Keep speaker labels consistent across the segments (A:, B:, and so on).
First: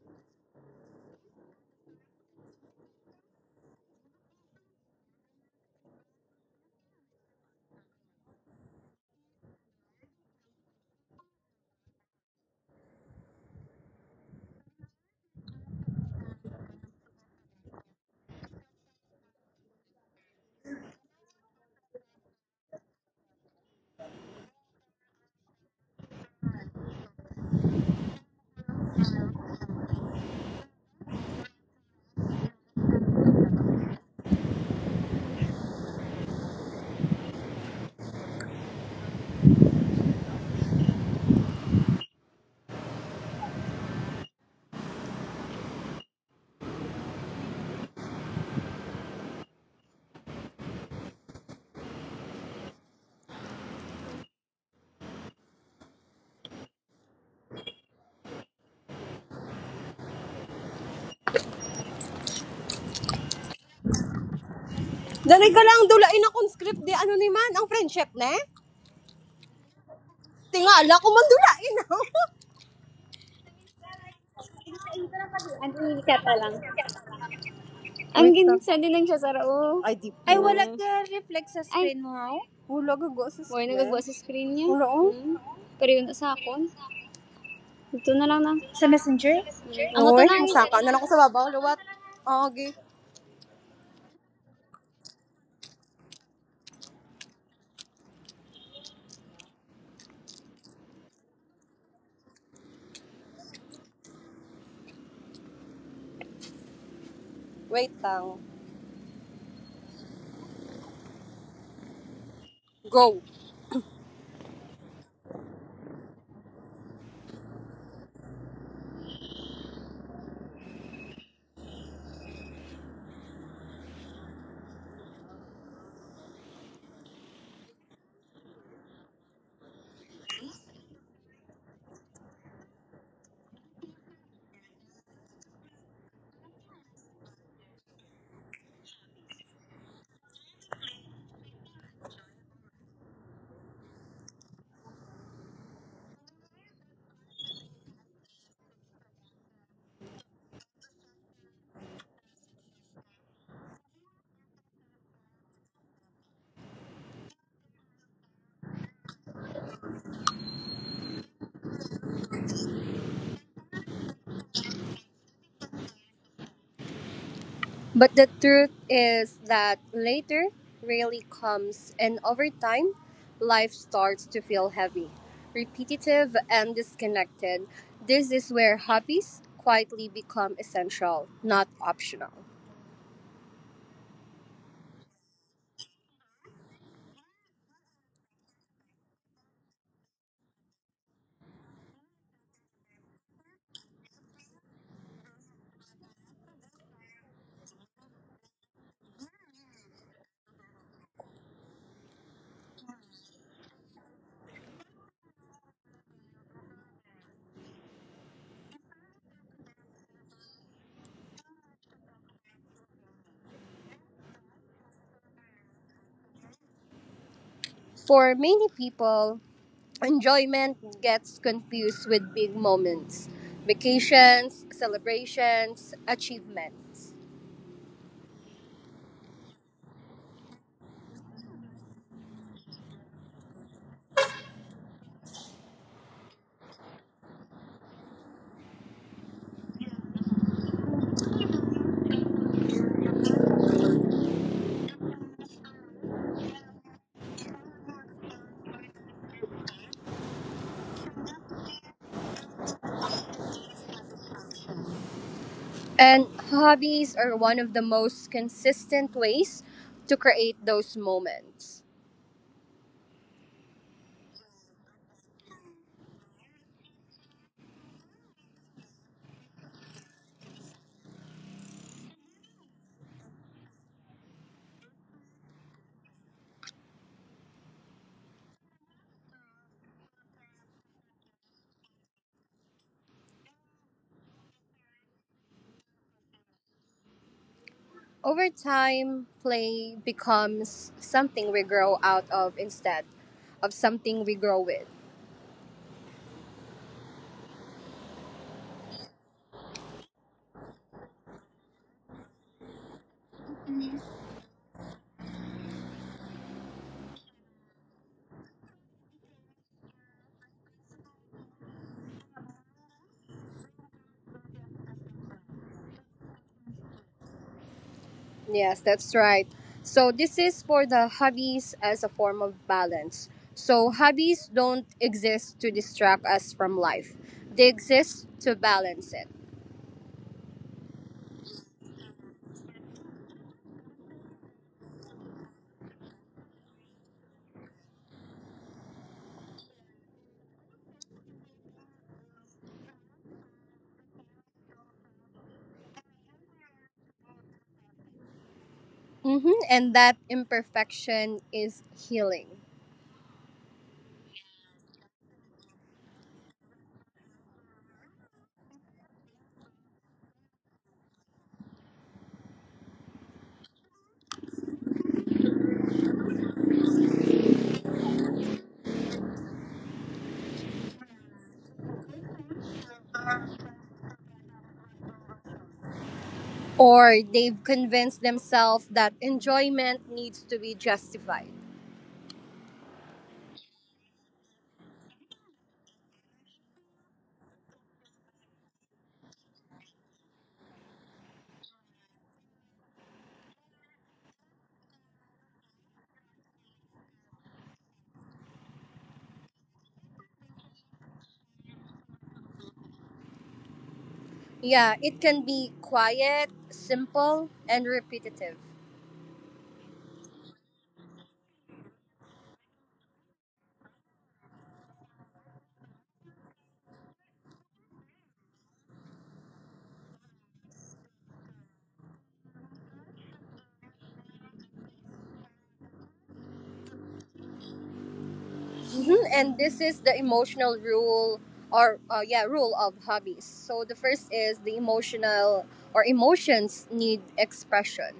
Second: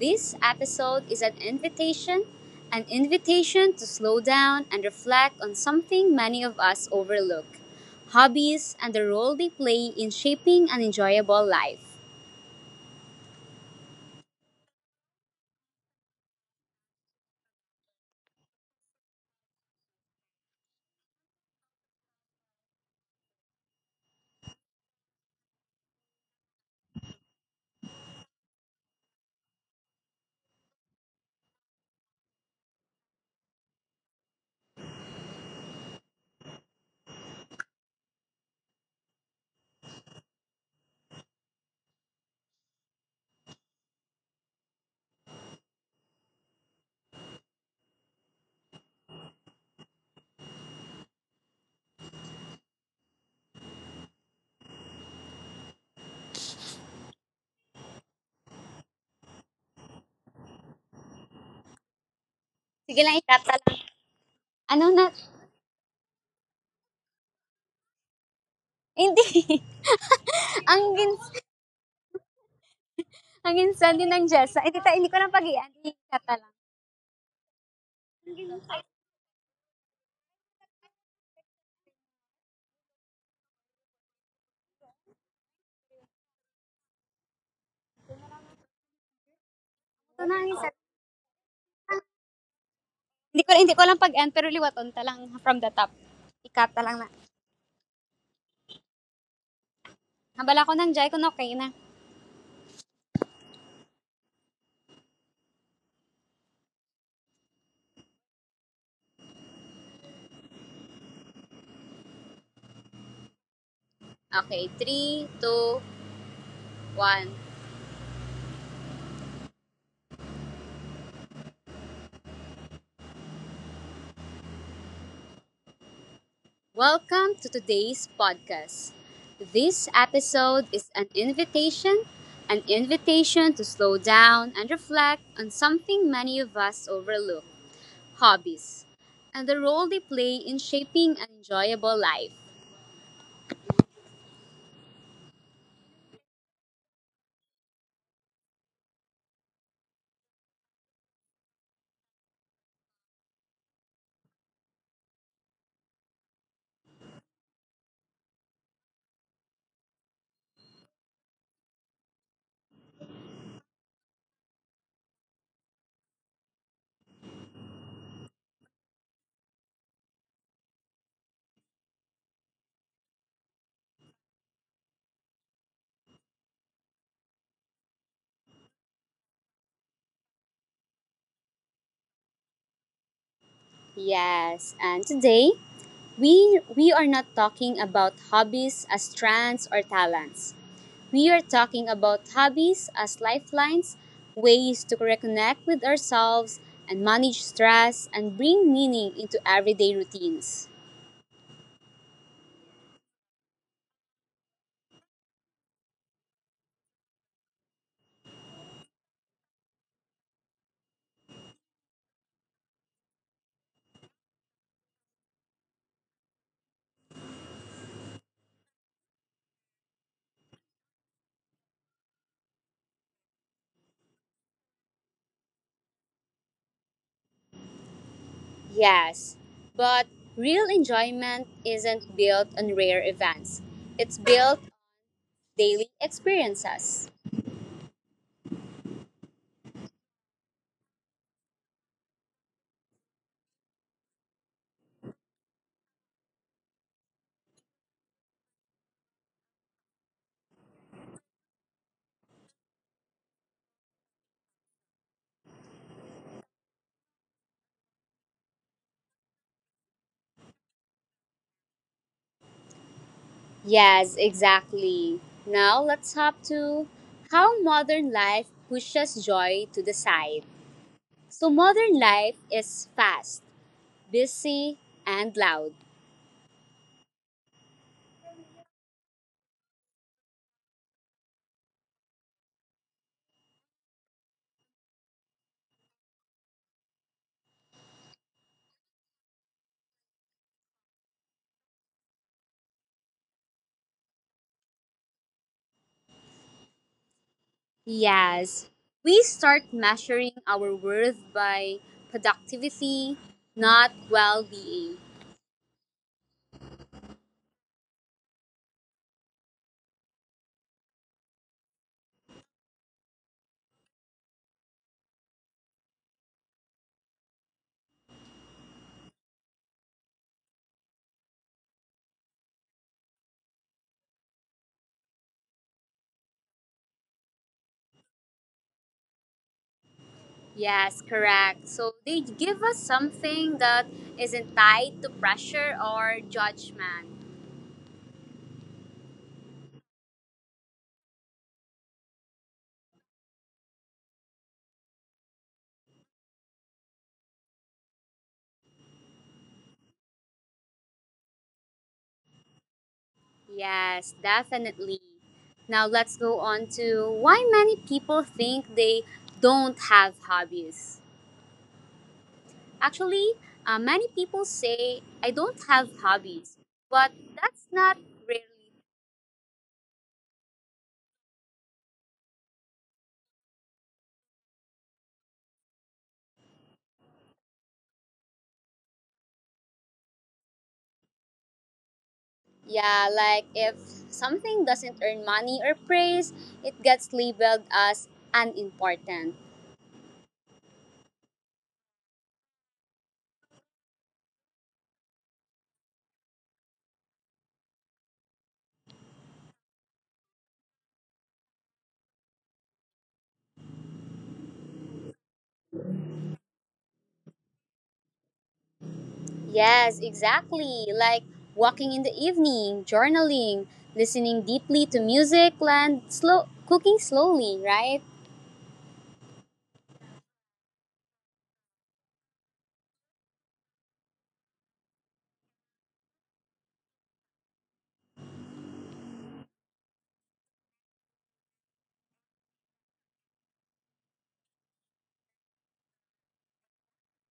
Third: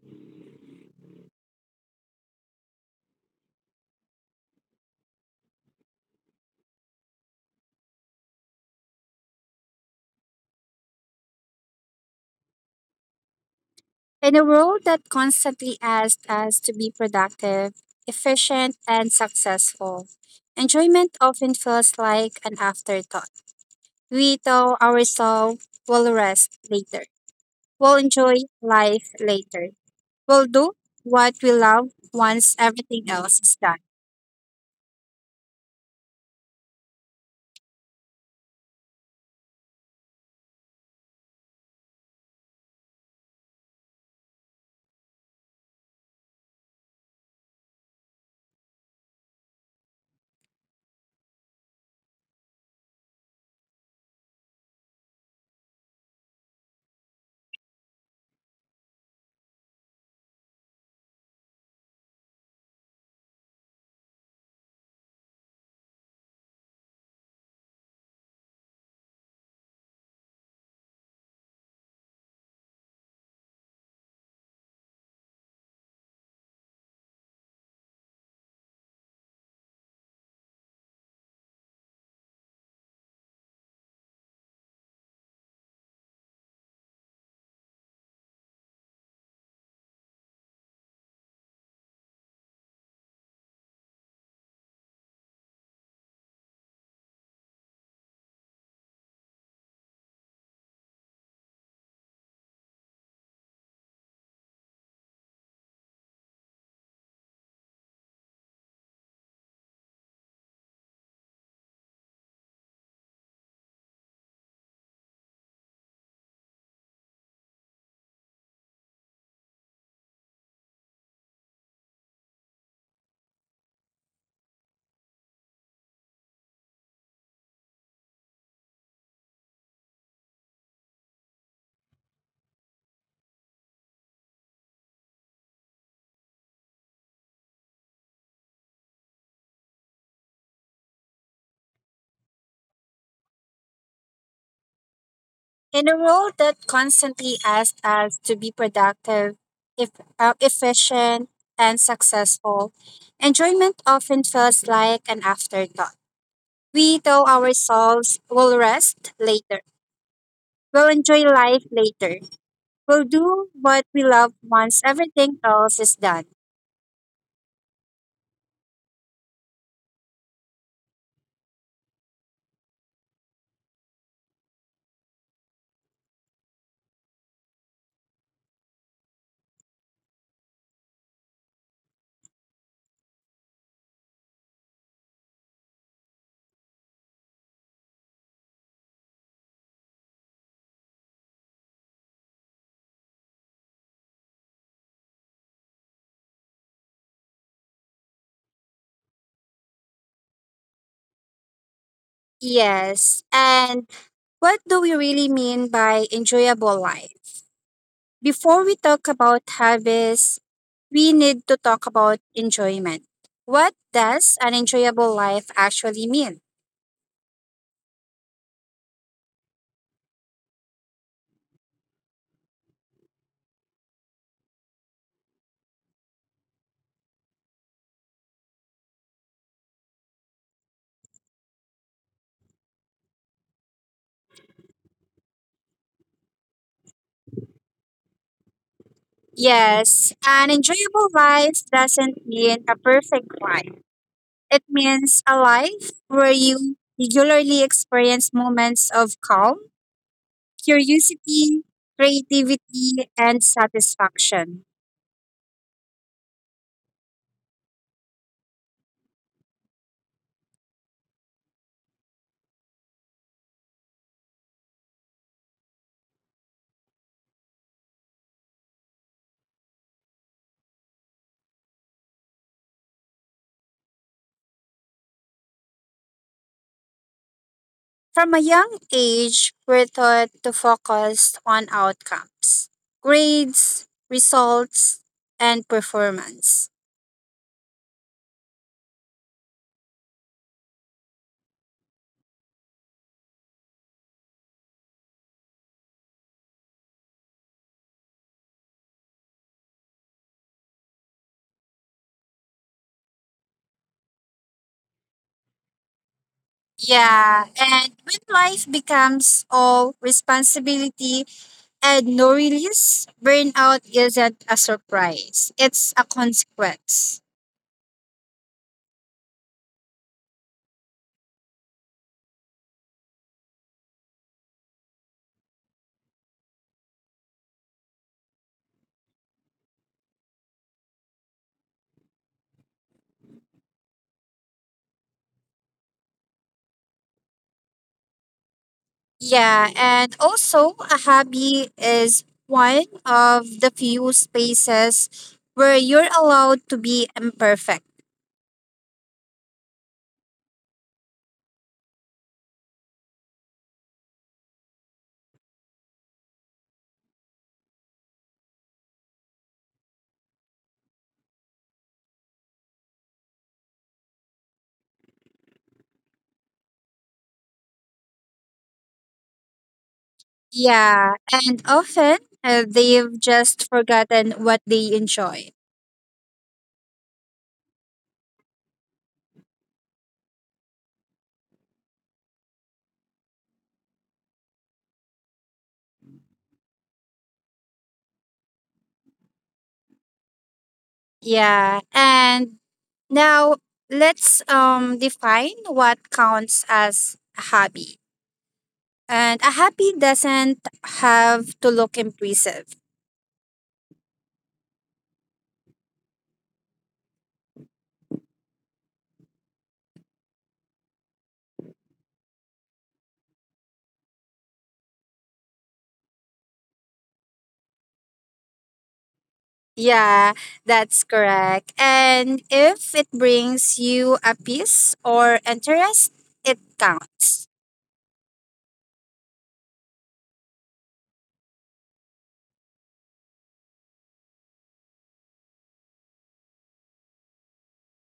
A: This episode is an invitation to slow down and reflect on something many of us overlook hobbies and the role they play in shaping an enjoyable life.
B: In a world that constantly asks us to be productive, efficient, and successful, enjoyment often feels like an afterthought. We tell ourselves we'll rest later, we'll enjoy life later, we'll do what we love once everything else is done.
A: Sige lang, ikata lang. Ano na?
C: Dari ka lang dulain akong script di ano ni man, ang friendship ne?
A: Hindi.
C: Tingala ko
A: ang
C: man
A: gin
C: dulain ako.
A: ang insan din ng Jessa. Eh, tita, hindi ko lang
C: Ang
A: pag-i-end.
C: kata lang.
A: Ikata lang.
C: Ang ginsa din
A: Ito
C: lang siya sa rao. Ay, di Ay, wala ka sa screen mo, ha? Wala ka go sa Boy, nagagawa sa screen niya. Wala ko. Hmm. Pero yun sa akon. Ito na lang na. Ang ito na lang. Ang saka.
A: na ang
C: Nalang ko sa babaw. Luwat. Ah, okay.
A: Hindi ko lang pag-end, pero liwaton ta lang from the top. Ikata lang na. Hambala ko ng Jai kung okay na.
C: Wait lang. Go.
A: Okay, three, two, one. Welcome to today's podcast. This episode is an invitation to slow down and reflect on something many of us overlook hobbies and the role they play in shaping an enjoyable life.
B: In a world that constantly asks us to be productive, if, efficient, and successful, enjoyment often feels like an afterthought. We tell ourselves we'll rest later. We'll enjoy life later. We'll do what we love once everything else is done.
C: But the truth is that later really comes, and over time, life starts to feel heavy, repetitive, and disconnected. This is where hobbies quietly become essential, not optional.
A: Yes, and today we are not talking about hobbies as trends or talents. We are talking about hobbies as lifelines, ways to reconnect with ourselves and manage stress and bring meaning into everyday routines.
B: Yes. And What do we really mean by enjoyable life? Before we talk about habits, we need to talk about enjoyment. What does an enjoyable life actually mean?
C: For many people, enjoyment gets confused with big moments, vacations, celebrations, achievements.
A: Yes, but real enjoyment isn't built on rare events, it's built on daily experiences.
B: Yes, an enjoyable life doesn't mean a perfect life. It means a life where you regularly experience moments of calm, curiosity, creativity, and satisfaction.
C: And hobbies are one of the most consistent ways to create those moments.
A: Yes, exactly. Now let's hop to how modern life pushes joy to the side. So, modern life is fast, busy, and loud.
B: From a young age, we're taught to focus on outcomes, grades, results, and performance.
C: Over time, play becomes something we grow out of instead of something we grow with.
A: Yes, we start measuring our worth by productivity, not well being.
B: Yeah, and when life becomes all responsibility and no release, burnout isn't a surprise, it's a consequence.
C: Yes, that's right. So, this is for the hobbies as a form of balance. So, hobbies don't exist to distract us from life, they exist to balance it.
A: Yes, correct. So they give us something that isn't tied to pressure or judgment.
B: Yeah, and also a hobby is one of the few spaces where you're allowed to be imperfect.
C: And that imperfection is healing.
A: Yes, definitely. Now let's go on to why many people think they don't have hobbies. Actually, many people say, I don't have hobbies, but that's not really.
B: Yeah, and often they've just forgotten what they enjoy.
C: Or they've convinced themselves that enjoyment needs to be justified.
A: Yeah, like if something doesn't earn money or praise, it gets labeled as unimportant.
B: Yeah, and now let's define what counts as a hobby. And a happy doesn't have to look impressive.
C: Yeah, it can be quiet, simple, and repetitive.
A: Yes, exactly. Like walking in the evening, journaling, listening deeply to music, and slow cooking slowly, right?
B: Yeah, that's correct. And if it brings you a peace or interest, it counts.
C: Mhm, and this is the emotional rule or yeah, rule of hobbies. So the first is the emotional or emotions need expression.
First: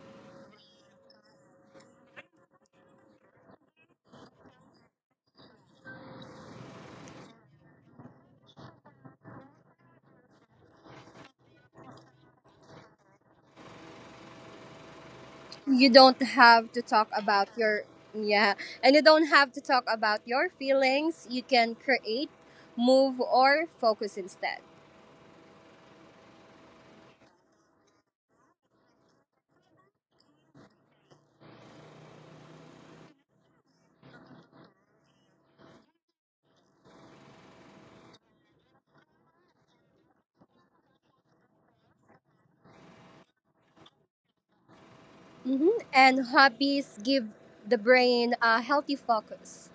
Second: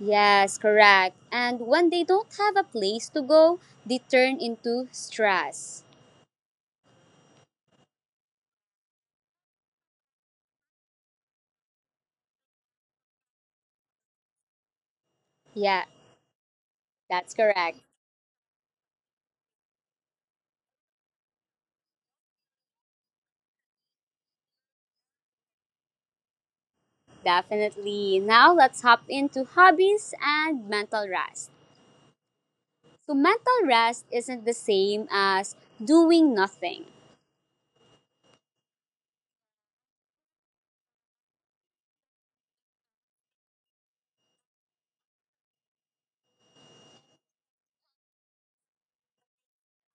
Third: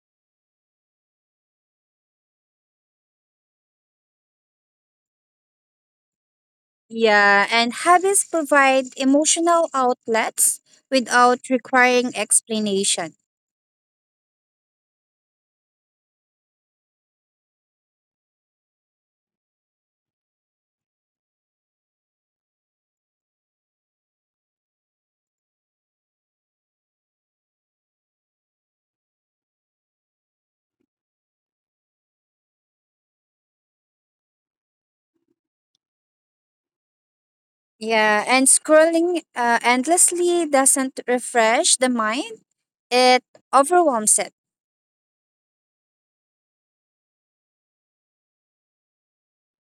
A: Yes, correct. And when they don't have a place to go, they turn into stress.
B: Yeah, and hobbies provide emotional outlets without requiring explanation.
A: Yeah,
C: You don't have to talk
A: that's
C: about
A: correct.
C: your, yeah, and you don't have to talk about your feelings. You can create, move or focus instead.
A: Definitely. Now let's hop into hobbies and mental rest. So mental rest isn't the same as doing nothing.
B: Yeah, and scrolling endlessly doesn't refresh the mind, it overwhelms it.
C: And hobbies give the brain a healthy focus.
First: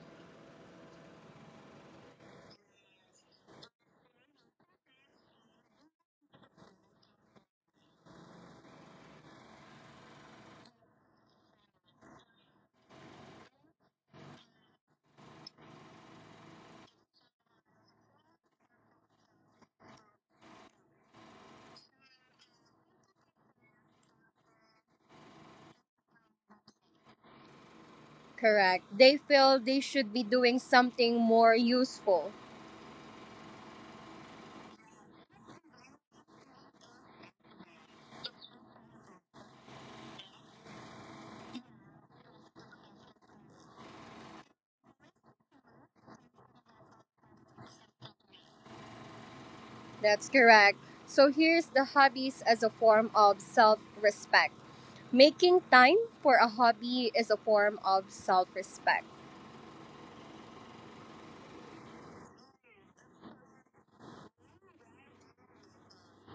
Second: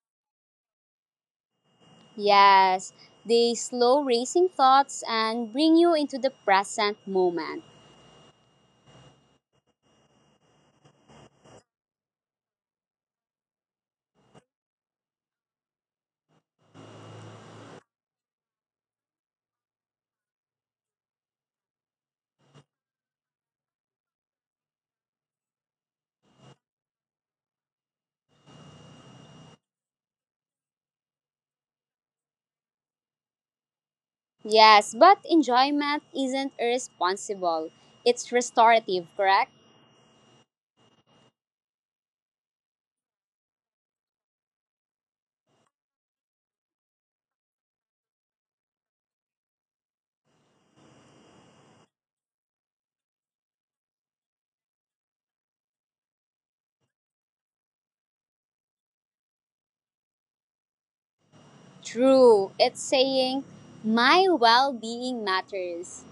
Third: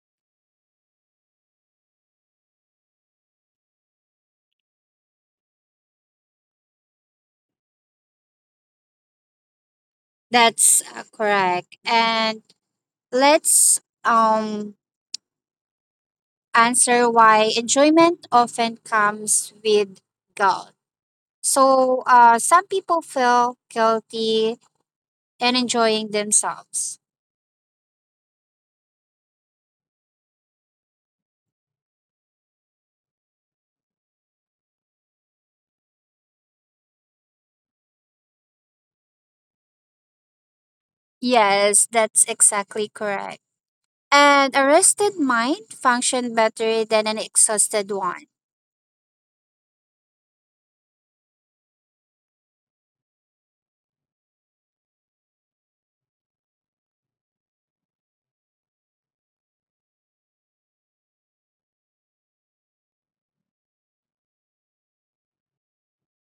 A: Yes, they slow racing thoughts and bring you into the present moment.
B: That's correct. And let's answer why enjoyment often comes with guilt. So, some people feel guilty in enjoying themselves.
C: Correct. They feel they should be doing something more useful.
A: Yes, but enjoyment isn't irresponsible. It's restorative, correct?
B: Yes, that's exactly correct. And a rested mind functions better than an exhausted one.
C: That's correct. So here's the hobbies as a form of self respect. Making time for a hobby is a form of self respect.
A: True. It's saying my well-being matters.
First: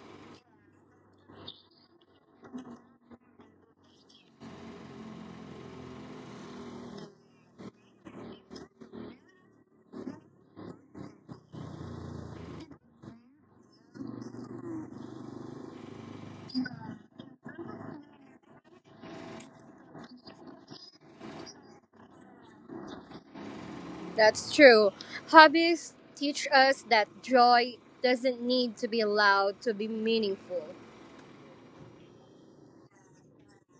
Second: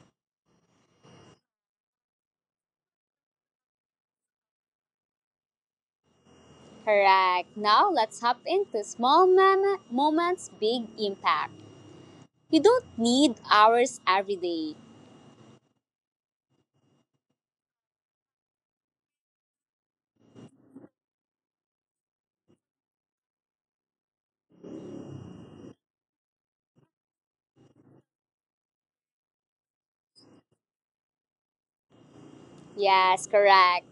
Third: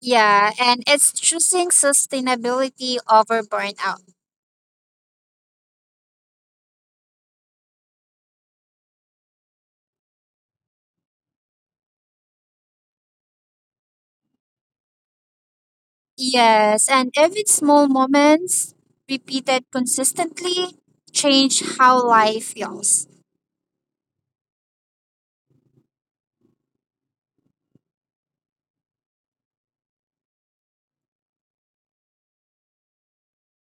B: Yeah, and it's choosing sustainability over burnout.
A: Correct. Now let's hop into small moments, big impact. You don't need hours every day.
B: Yes, and even small moments repeated consistently change how life feels.
C: That's true. Hobbies teach us that joy doesn't need to be loud to be meaningful.
A: Yes, correct.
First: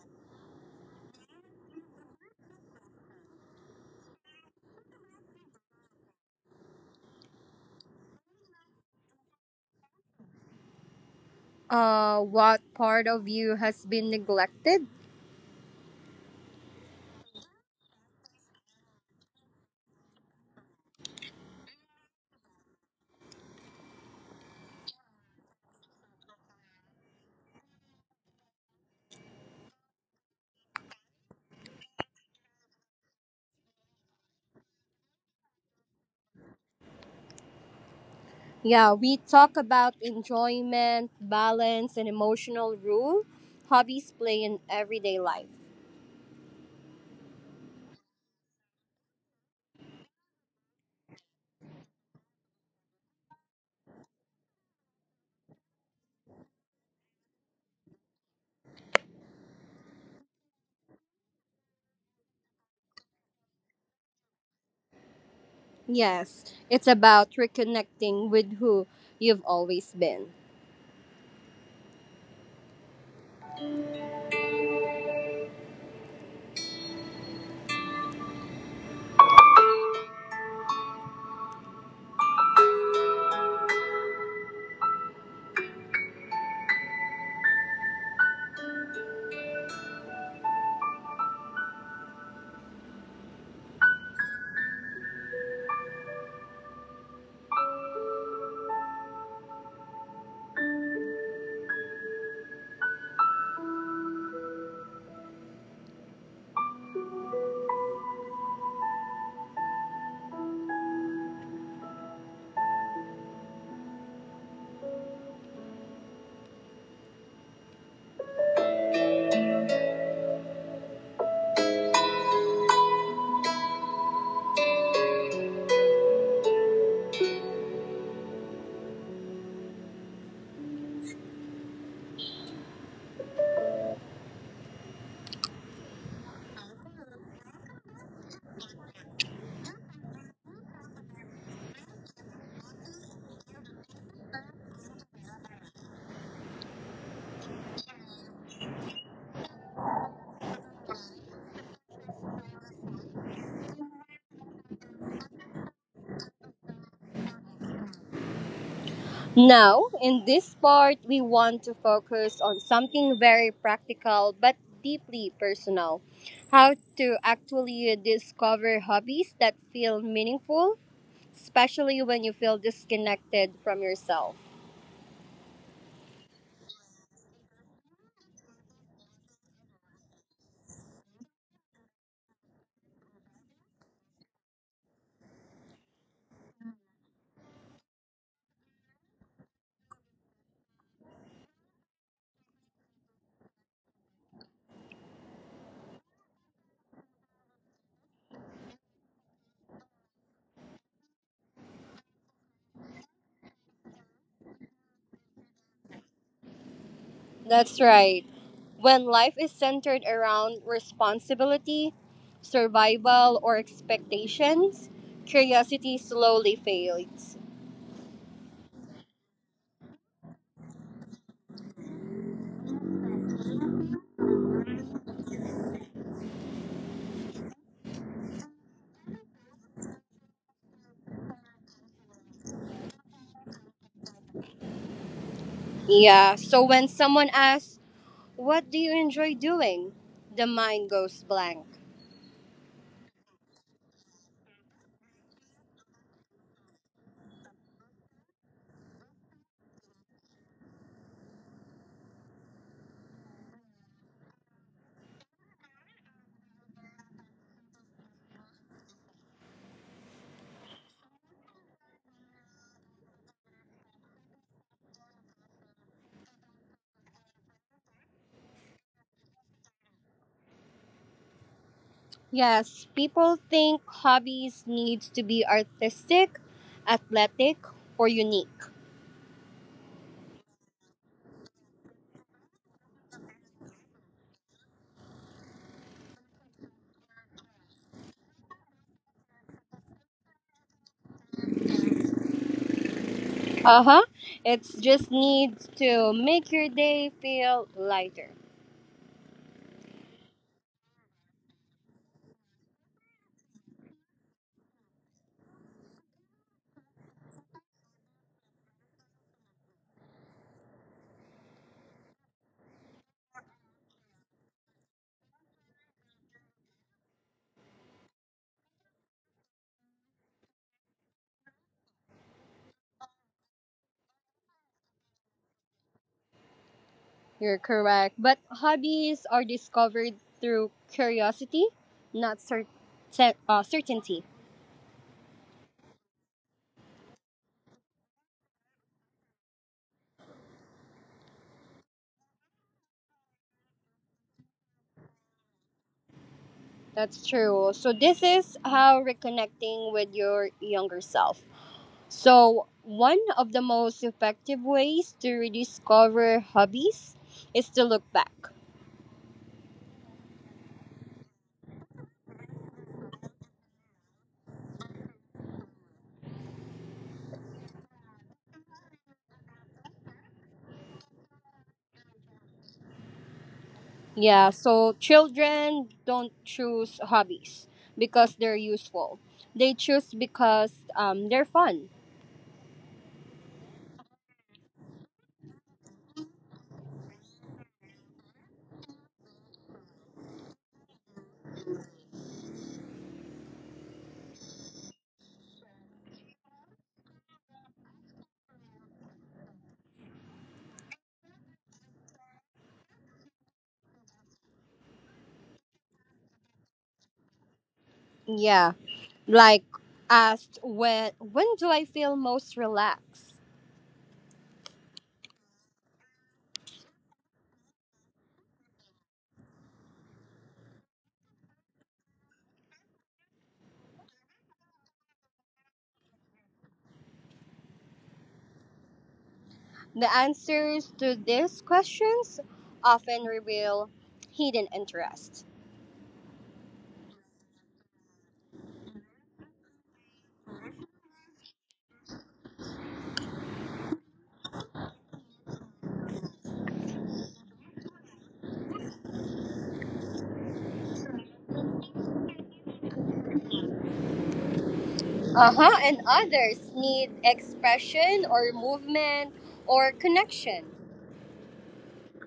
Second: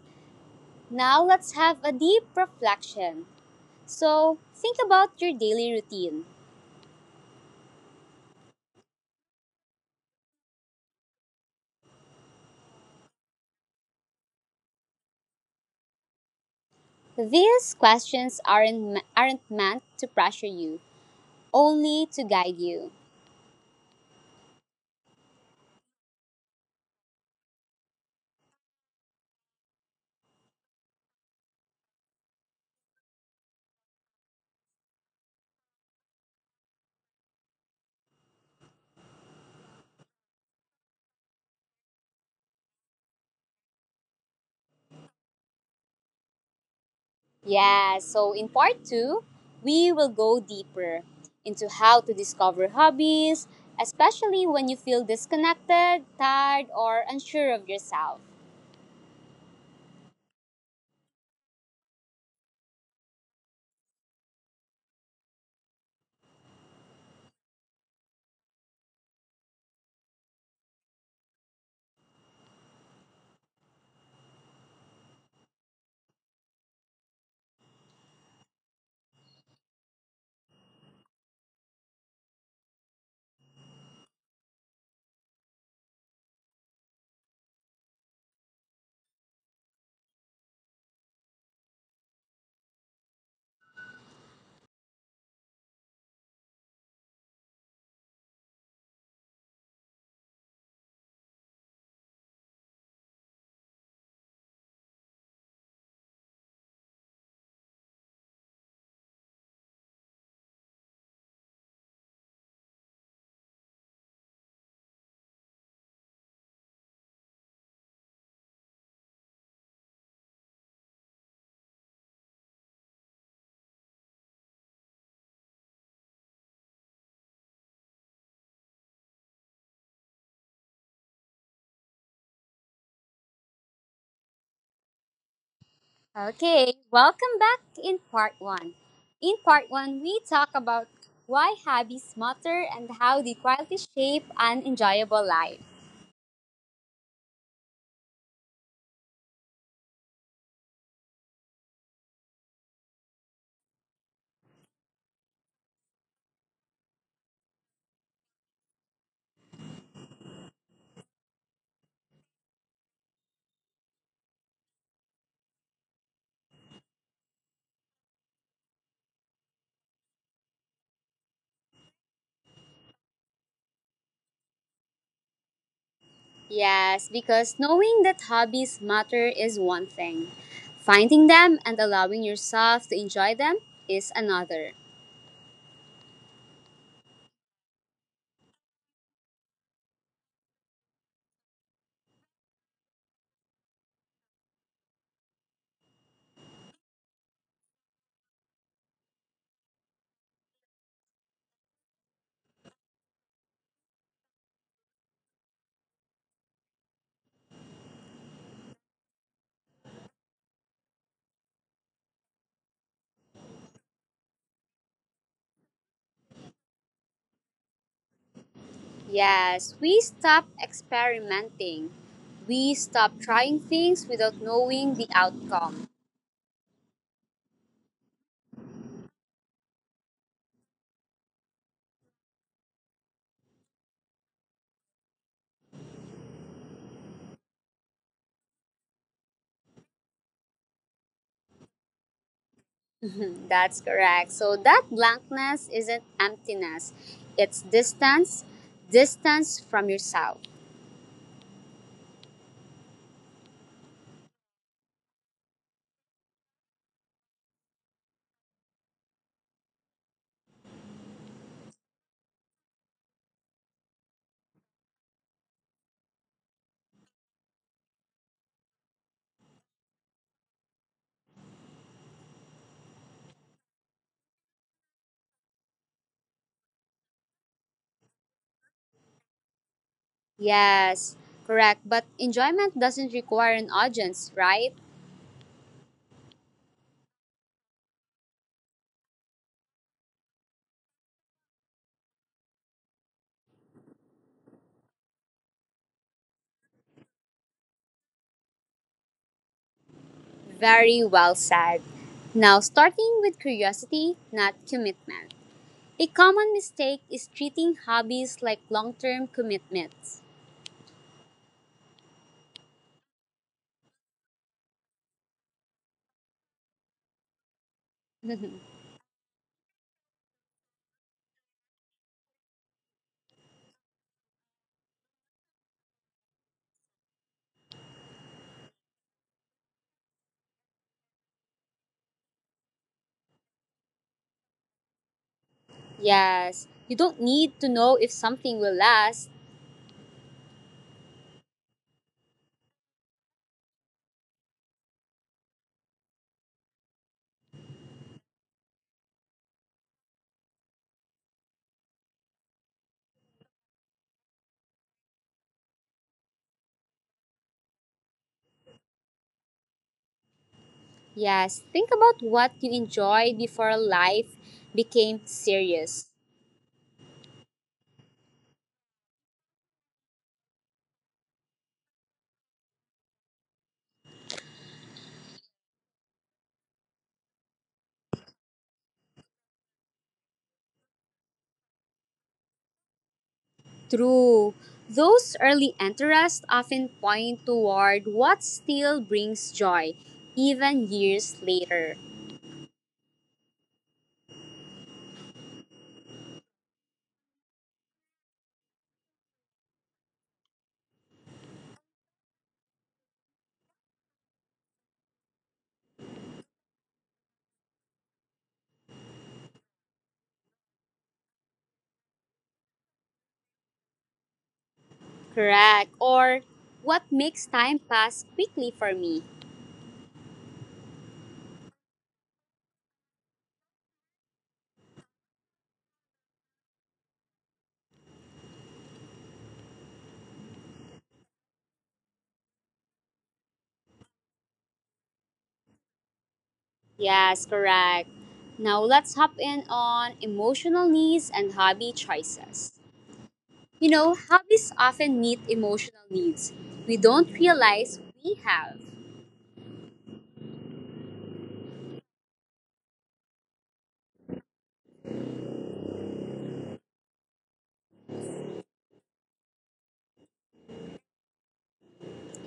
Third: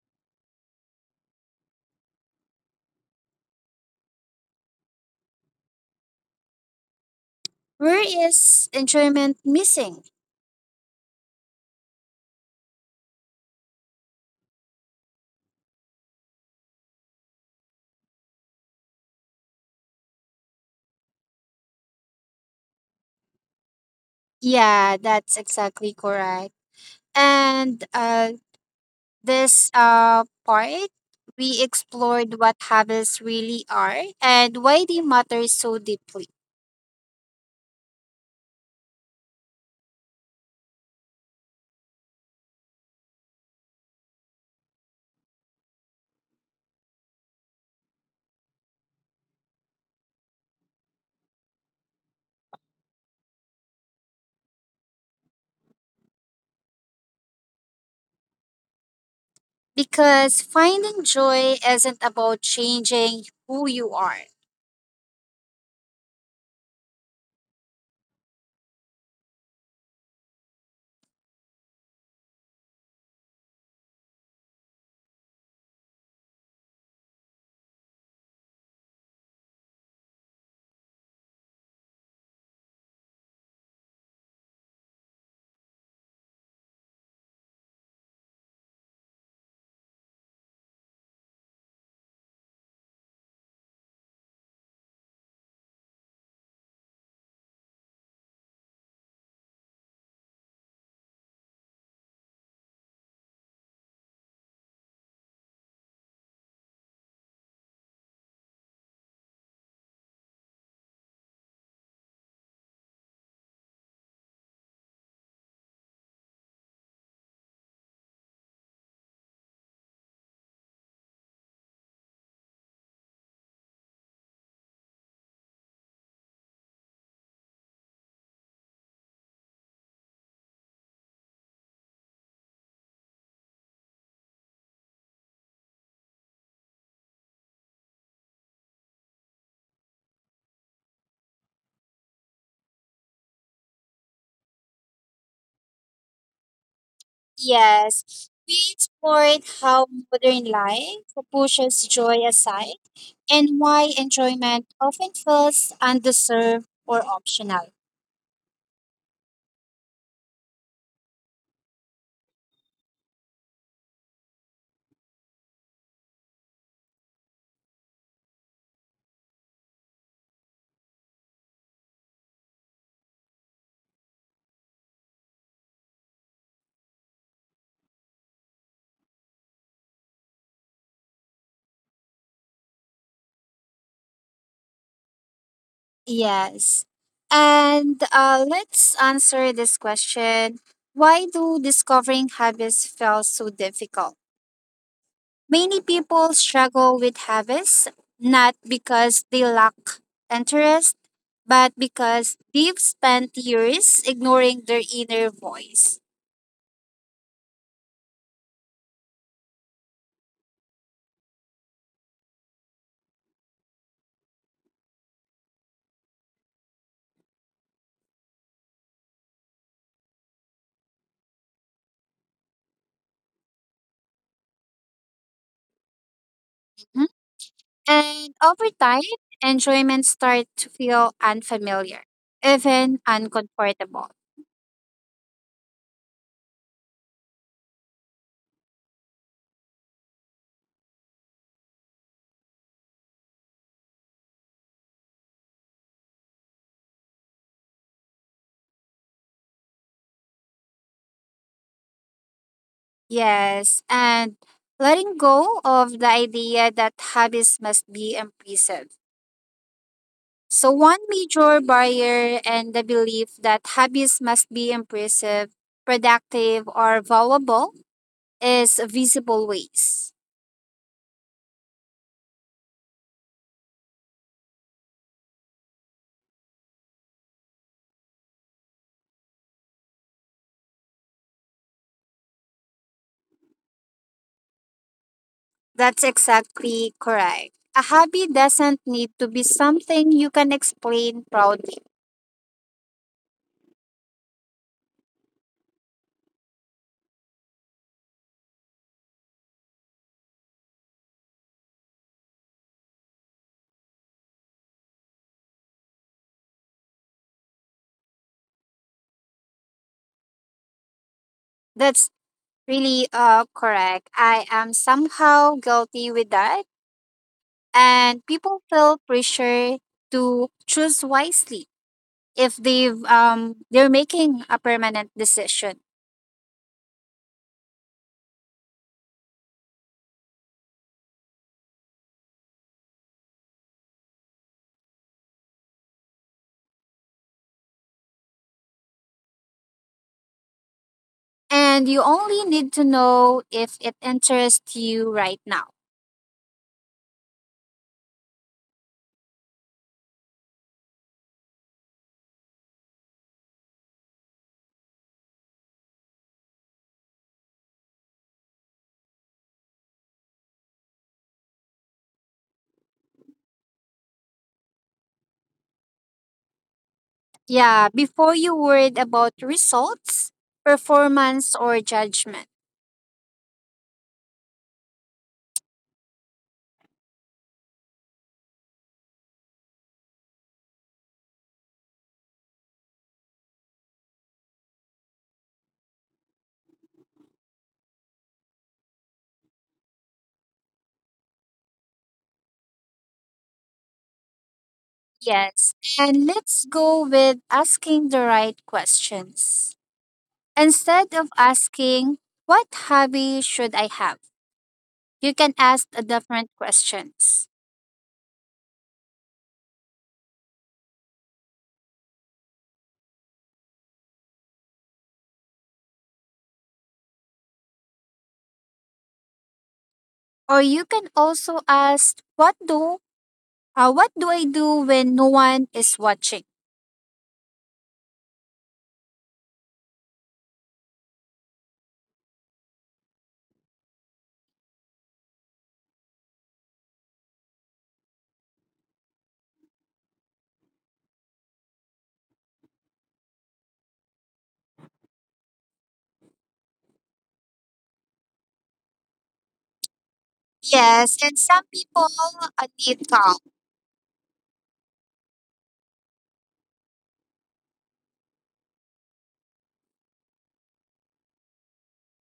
A: Now let's have a deep reflection. So, think about your daily routine.
B: Where is enjoyment missing?
C: What part of you has been neglected?
A: These questions aren't meant to pressure you, only to guide you.
B: Yeah, that's exactly correct. And this part, we explored what habits really are and why they matter so deeply.
C: Yeah, we talk about enjoyment, balance, and emotional rule hobbies play in everyday life.
A: Yeah, so in part 2, we will go deeper into how to discover hobbies, especially when you feel disconnected, tired, or unsure of yourself.
B: Because finding joy isn't about changing who you are.
C: Yes, it's about reconnecting with who you've always been.
A: Okay, welcome back in part one. In part one, we talk about why hobbies matter and how they quietly shape an enjoyable life.
B: Yes, we explored how modern life pushes joy aside and why enjoyment often feels undeserved or optional.
C: Now, in this part, we want to focus on something very practical but deeply personal, how to actually discover hobbies that feel meaningful, especially when you feel disconnected from yourself.
A: Yes, because knowing that hobbies matter is one thing, finding them and allowing yourself to enjoy them is another.
B: Yes. And let's answer this question. Why do discovering habits felt so difficult? Many people struggle with habits not because they lack interest, but because they've spent years ignoring their inner voice.
C: That's right. When life is centered around responsibility, survival, or expectations, curiosity slowly fades.
A: Yes, we stop experimenting. We stop trying things without knowing the outcome.
B: Mhm. And over time, enjoyment starts to feel unfamiliar, even uncomfortable.
C: Yeah, so when someone asks, what do you enjoy doing? The mind goes blank.
A: Mhm. That's correct. So that blankness isn't emptiness, it's distance, distance from yourself.
B: Yes, and letting go of the idea that habits must be imprisoned. So, one major barrier and the belief that habits must be impressive, productive, or valuable is visible ways.
C: Yes, people think hobbies needs to be artistic, athletic, or unique.
A: Yes, correct. But enjoyment doesn't require an audience, right?
B: That's exactly correct. A hobby doesn't need to be something you can explain proudly.
C: Uh-huh. It just needs to make your day feel lighter.
A: Very well said. Now, starting with curiosity, not commitment. A common mistake is treating hobbies like long term commitments.
B: That's really correct. I am somehow guilty with that, and people feel pressure to choose wisely if they're making a permanent decision,
C: You're correct. But hobbies are discovered through curiosity, not certainty.
A: Yes, you don't need to know if something will last.
B: and you only need to know if it interests you right now.
C: That's true. So, this is how reconnecting with your younger self. So, one of the most effective ways to rediscover hobbies is to look back.
A: Yes, think about what you enjoyed before life became serious.
B: Yeah, before you worried about results, performance, or judgment.
C: Yeah, so children don't choose hobbies because they're useful, they choose because they're fun.
A: True. Those early interests often point toward what still brings joy, even years later.
B: Yes, and let's go with asking the right questions instead of asking what hobby should I have. You can ask a different questions,
C: Yeah. Like asked, when do I feel most relaxed?
A: Correct. Or what makes time pass quickly for me.
B: or you can also ask, what do I do when no one is watching?
C: The answers to these questions often reveal hidden interest.
A: Yes, correct. Now let's hop in on emotional needs and hobby choices. You know, hobbies often meet emotional needs we don't realize we have.
B: Yes, and some people need calm.
C: Uh-huh, and others need expression or movement or connection.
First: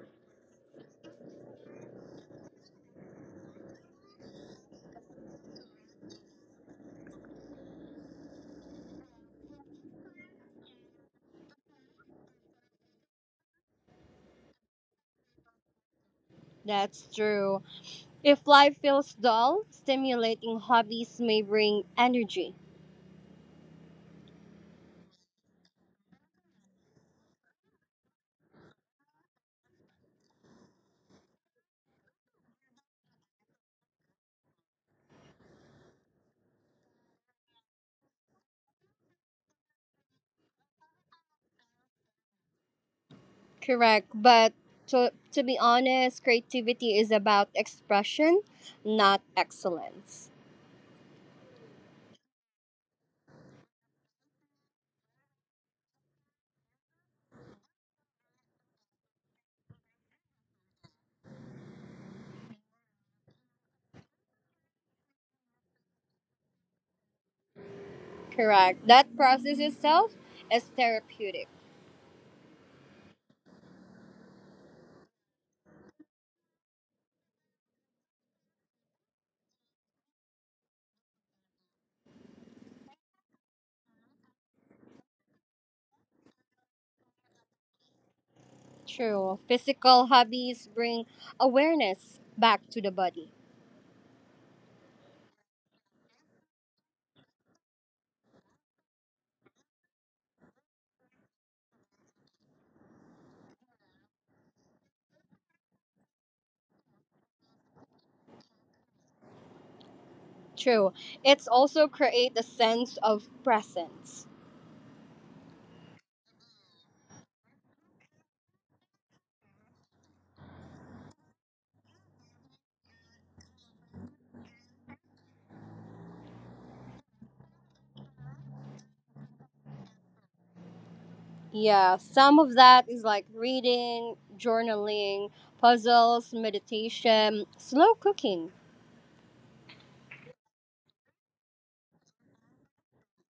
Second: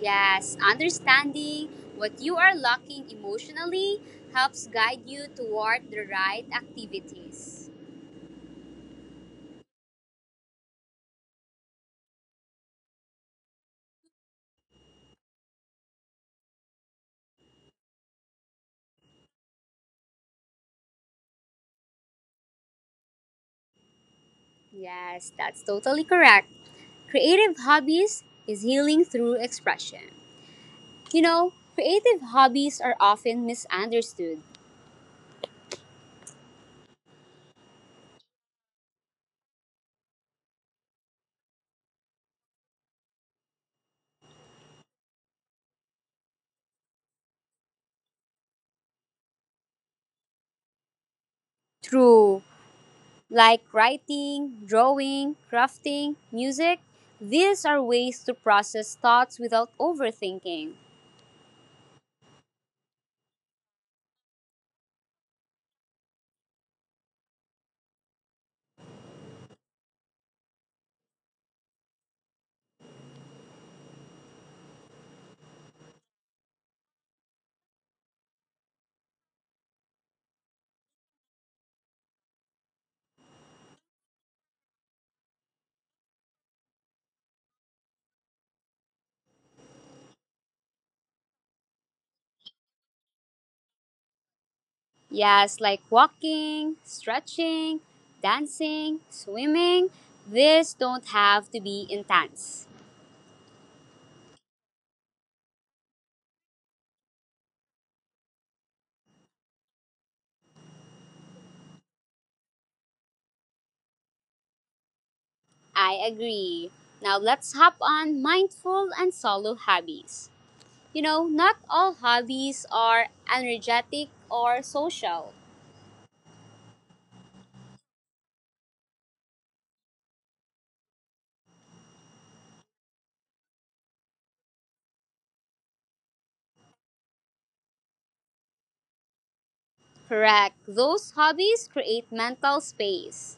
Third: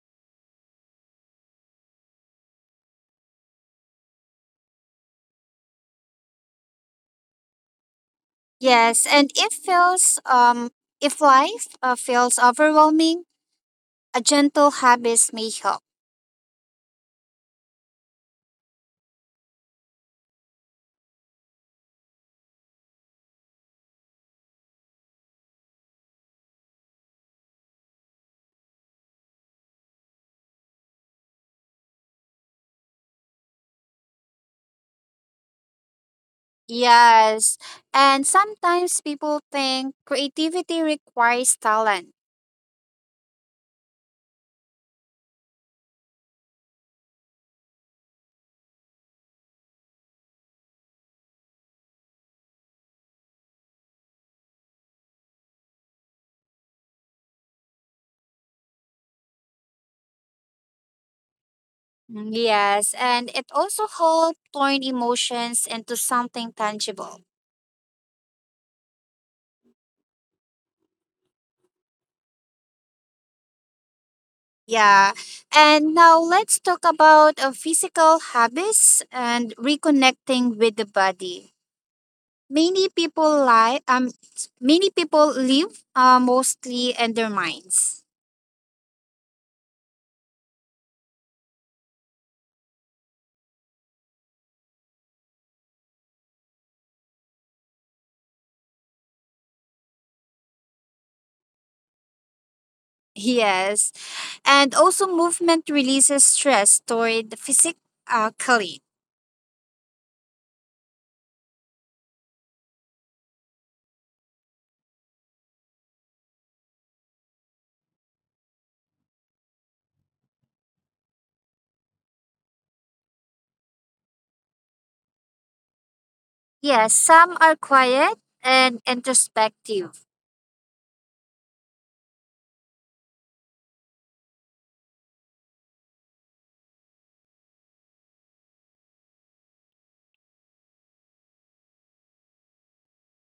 A: Yes, understanding what you are lacking emotionally helps guide you toward the right activities.
B: Yes, and if life feels overwhelming, a gentle habits may help.
C: That's true. If life feels dull, stimulating hobbies may bring energy.
A: Yes, that's totally correct. Creative hobbies is healing through expression. You know, creative hobbies are often misunderstood.
B: Yes, and sometimes people think creativity requires talent.
C: Correct, but to be honest, creativity is about expression, not excellence.
A: True, like writing, drawing, crafting, music, these are ways to process thoughts without overthinking.
B: Mm, yes, and it also helps turn emotions into something tangible.
C: Correct. That process itself is therapeutic.
B: Yeah. And now let's talk about physical habits and reconnecting with the body. Many people lie um many people live mostly in their minds.
C: True. Physical hobbies bring awareness back to the body.
A: Yes, like walking, stretching, dancing, swimming. These don't have to be intense.
B: Yes. And also movement releases stress toward the physically.
C: True. It's also create a sense of presence.
A: I agree. Now let's hop on mindful and solo hobbies. You know, not all hobbies are energetic or social.
B: Yes, some are quiet and introspective.
C: Yeah, some of that is like reading, journaling, puzzles, meditation, slow cooking.
A: Correct. Those hobbies create mental space.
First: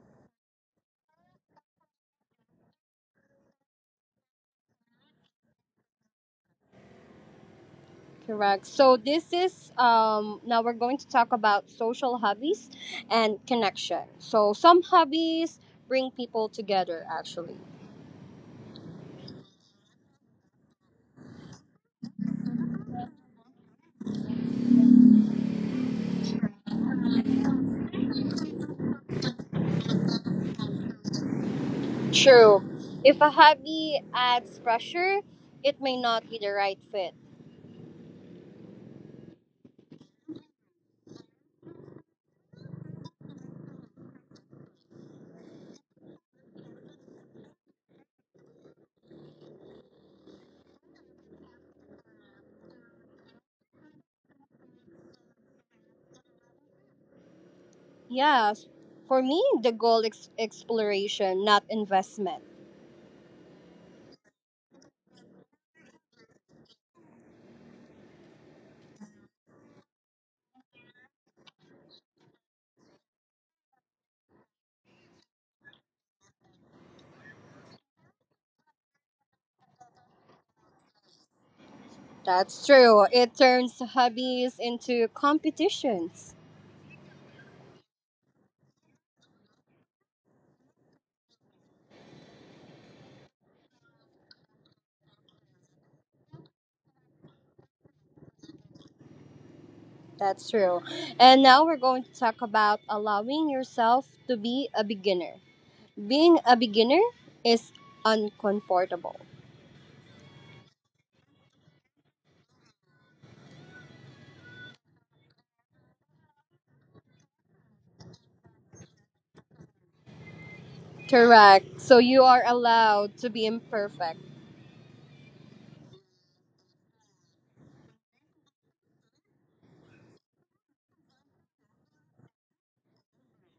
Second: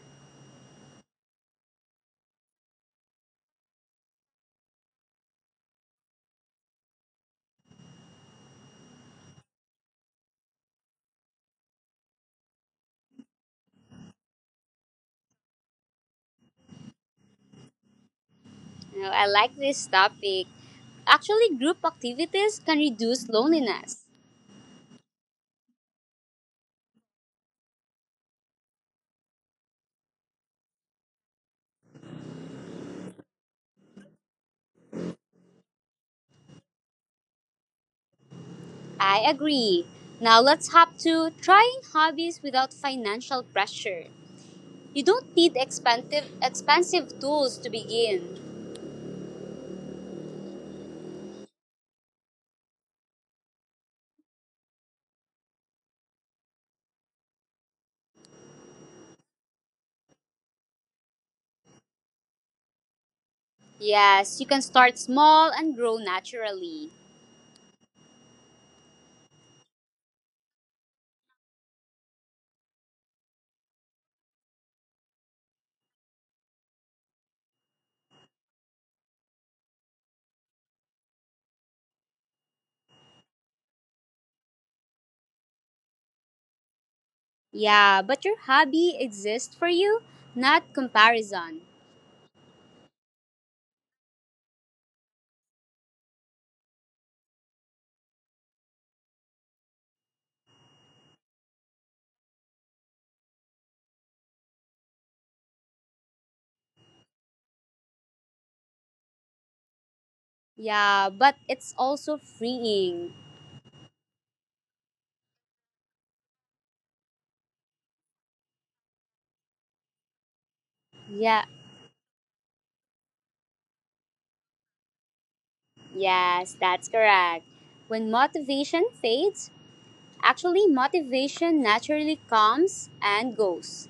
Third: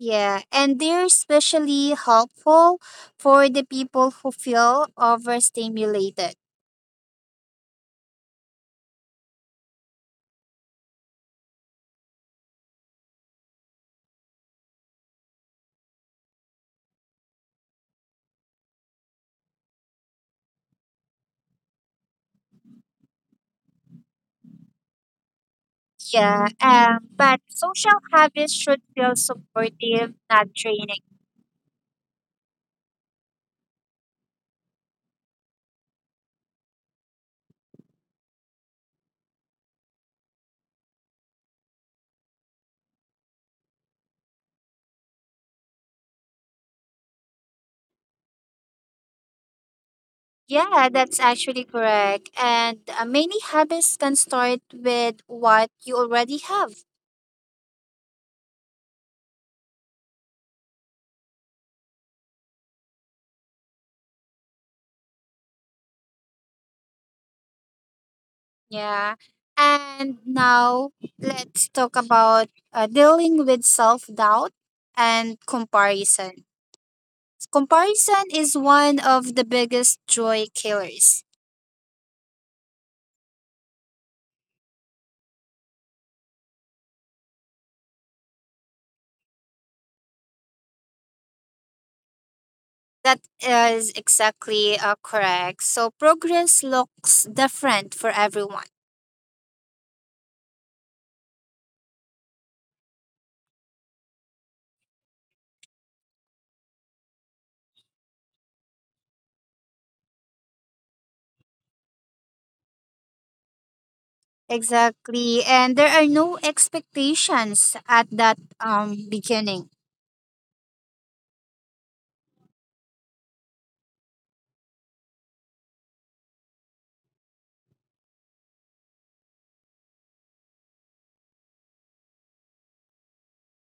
B: Yeah, and they're especially helpful for the people who feel overstimulated.
C: Correct. So this is now we're going to talk about social hobbies and connection. So some hobbies bring people together actually.
A: You know, I like this topic. Actually, group activities can reduce loneliness.
B: Yeah, but social habits should feel supportive, not draining.
C: True. If a hobby adds pressure, it may not be the right fit.
A: I agree. Now let's hop to trying hobbies without financial pressure. You don't need expensive tools to begin.
B: Yeah, that's actually correct. And many habits can start with what you already have.
C: Yes. For me, the goal is exploration, not investment.
A: Yes, you can start small and grow naturally.
B: Yeah. And now let's talk about dealing with self doubt and comparison. Comparison is one of the biggest joy killers.
C: That's true. It turns hobbies into competitions.
A: Yeah, but your hobby exists for you, not comparison.
B: That is exactly correct. So progress looks different for everyone.
C: That's true. And now we're going to talk about allowing yourself to be a beginner. Being a beginner is uncomfortable.
A: Yeah, but it's also freeing.
B: Exactly. And there are no expectations at that beginning.
A: Yeah,
C: Correct. So you are allowed to be imperfect.
A: yes, that's correct. When motivation fades, actually motivation naturally comes and goes.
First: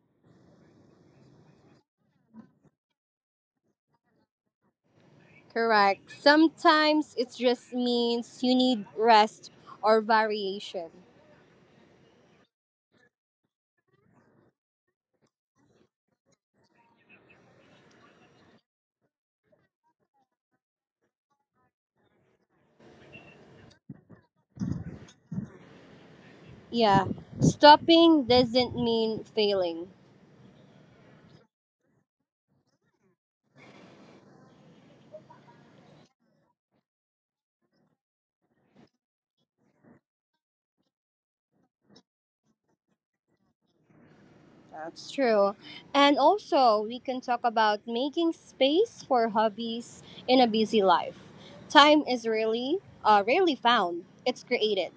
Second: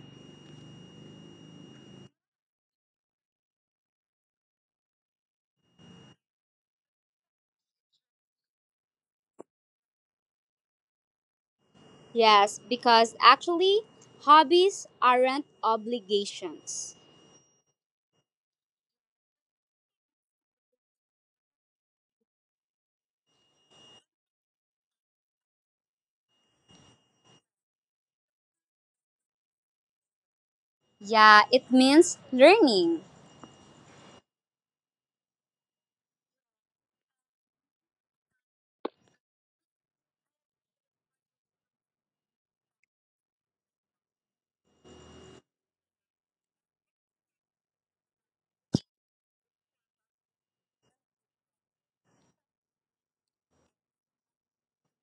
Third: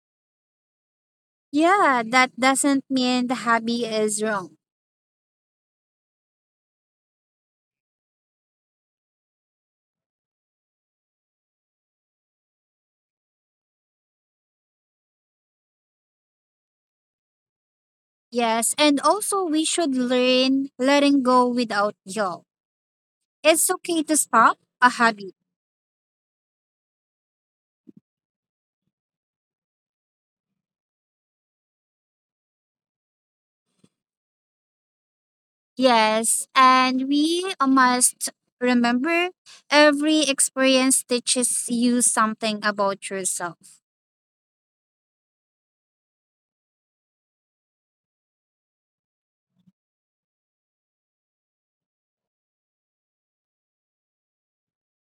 B: Yeah, that doesn't mean the hobby is wrong.
C: Correct. Sometimes it just means you need rest or variation.
A: Yes, because actually, hobbies aren't obligations.
B: Yes, and also we should learn letting go without guilt. It's okay to stop a hobby.
C: Yeah. Stopping doesn't mean failing.
A: Yeah, it means learning.
B: Yes, and we must remember every experience teaches you something about yourself.
C: That's true. And also, we can talk about making space for hobbies in a busy life. Time is really, rarely found. It's created.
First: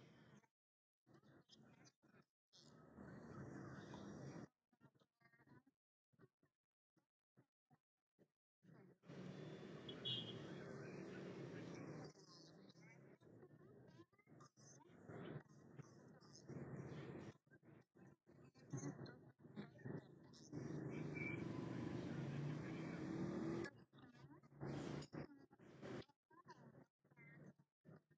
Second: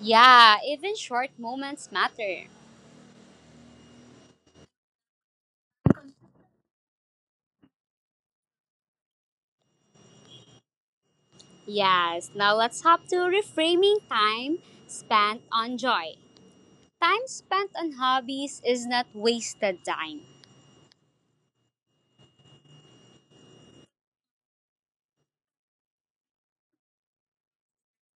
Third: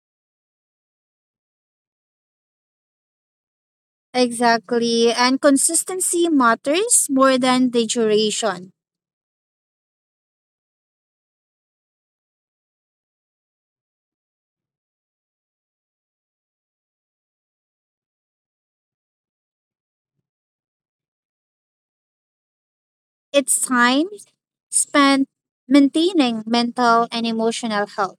A: Yeah, even short moments matter.
B: Exactly. And consistency matters more than the duration.
A: Yes, now let's hop to reframing time spent on joy. Time spent on hobbies is not wasted time.
B: It's time spent maintaining mental and emotional health.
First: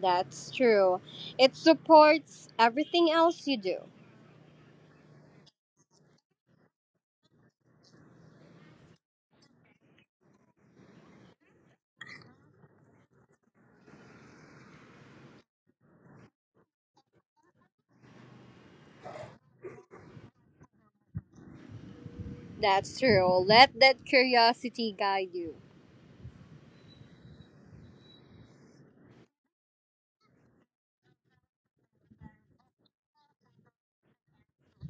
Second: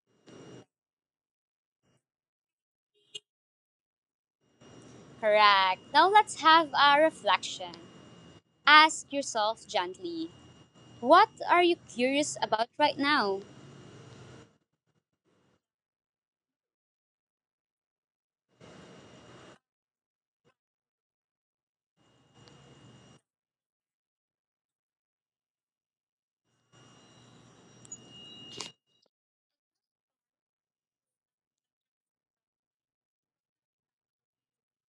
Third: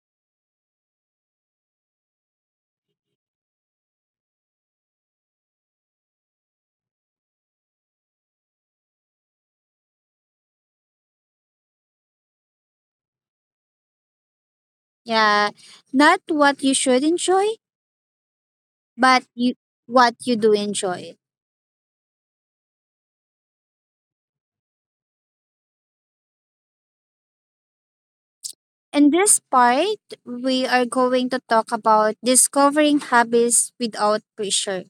C: That's true. It supports everything else you do.
A: Correct. Now let's have a reflection. Ask yourself gently, what are you curious about right now?
B: Yeah, not what you should enjoy, but you, what you do enjoy.
C: That's true. Let that curiosity guide you.
B: In this part, we are going to talk about discovering hobbies without pressure.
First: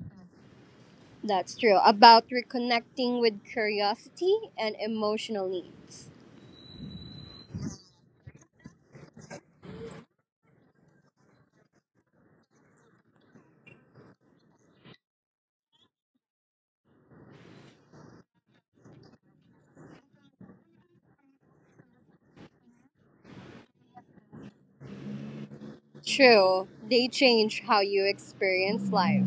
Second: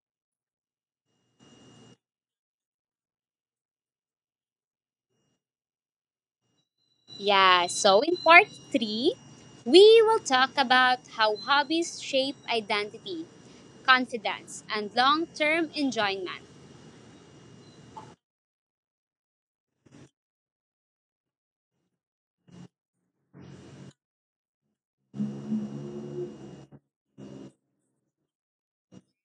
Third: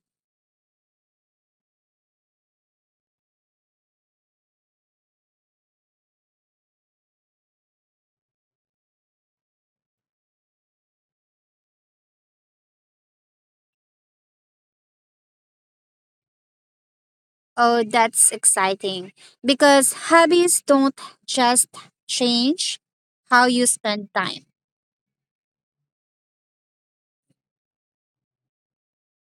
C: That's true. About reconnecting with curiosity and emotional needs.
A: Yeah, so in part three, we will talk about how hobbies shape identity, confidence, and long term enjoyment.
B: Oh, that's exciting. Because hobbies don't just change how you spend time.
C: True. They change how you experience life.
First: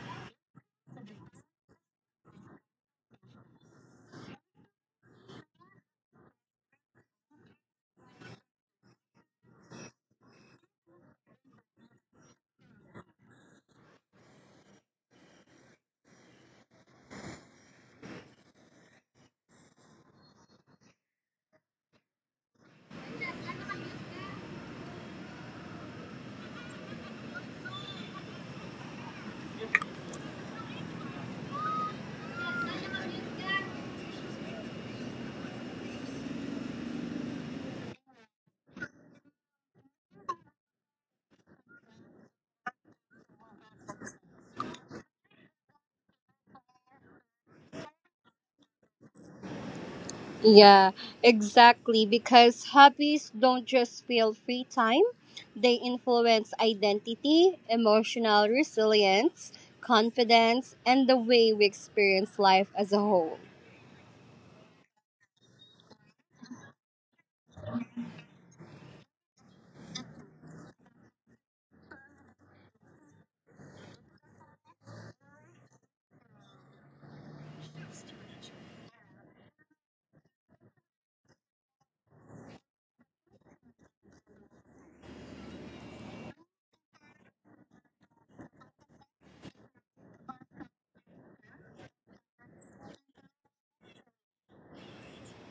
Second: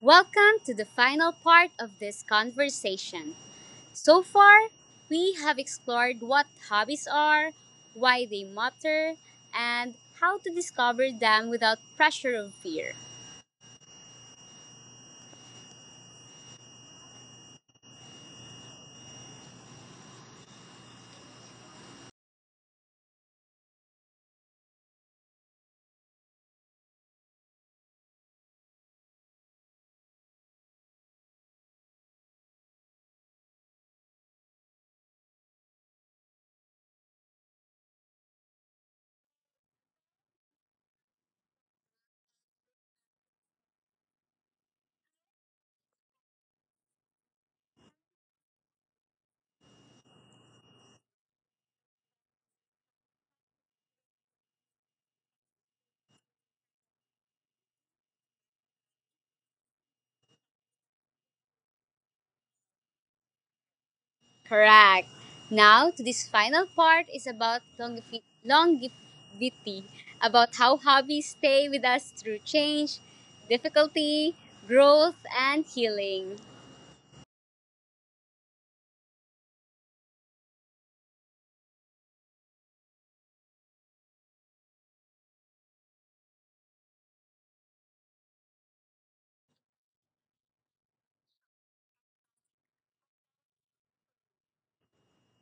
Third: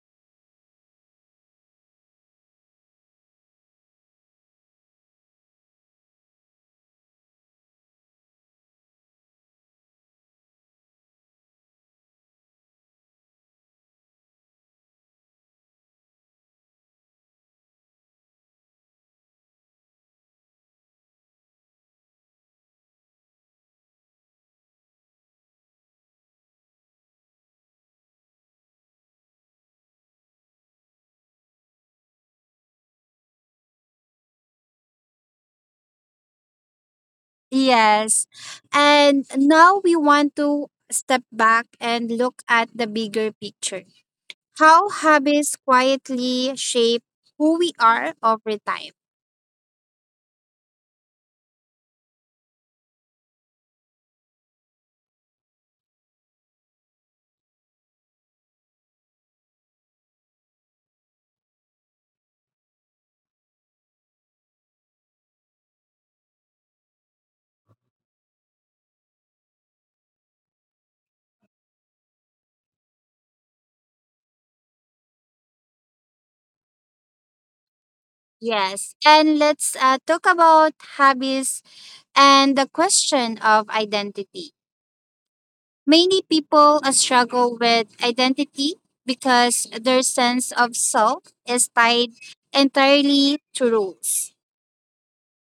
A: Welcome to the final part of this conversation. So far, we have explored what hobbies are, why they matter, and how to discover them without pressure or fear.
B: Yes. And now we want to step back and look at the bigger picture. How habits quietly shape who we are over time.
C: Yeah, exactly. Because hobbies don't just fill free time, they influence identity, emotional resilience, confidence, and the way we experience life as a whole.
A: Correct. Now, to this final part is about longevity, about how hobbies stay with us through change, difficulty, growth, and healing.
B: Yes, and let's talk about hobbies and the question of identity. Many people struggle with identity because their sense of self is tied entirely to rules.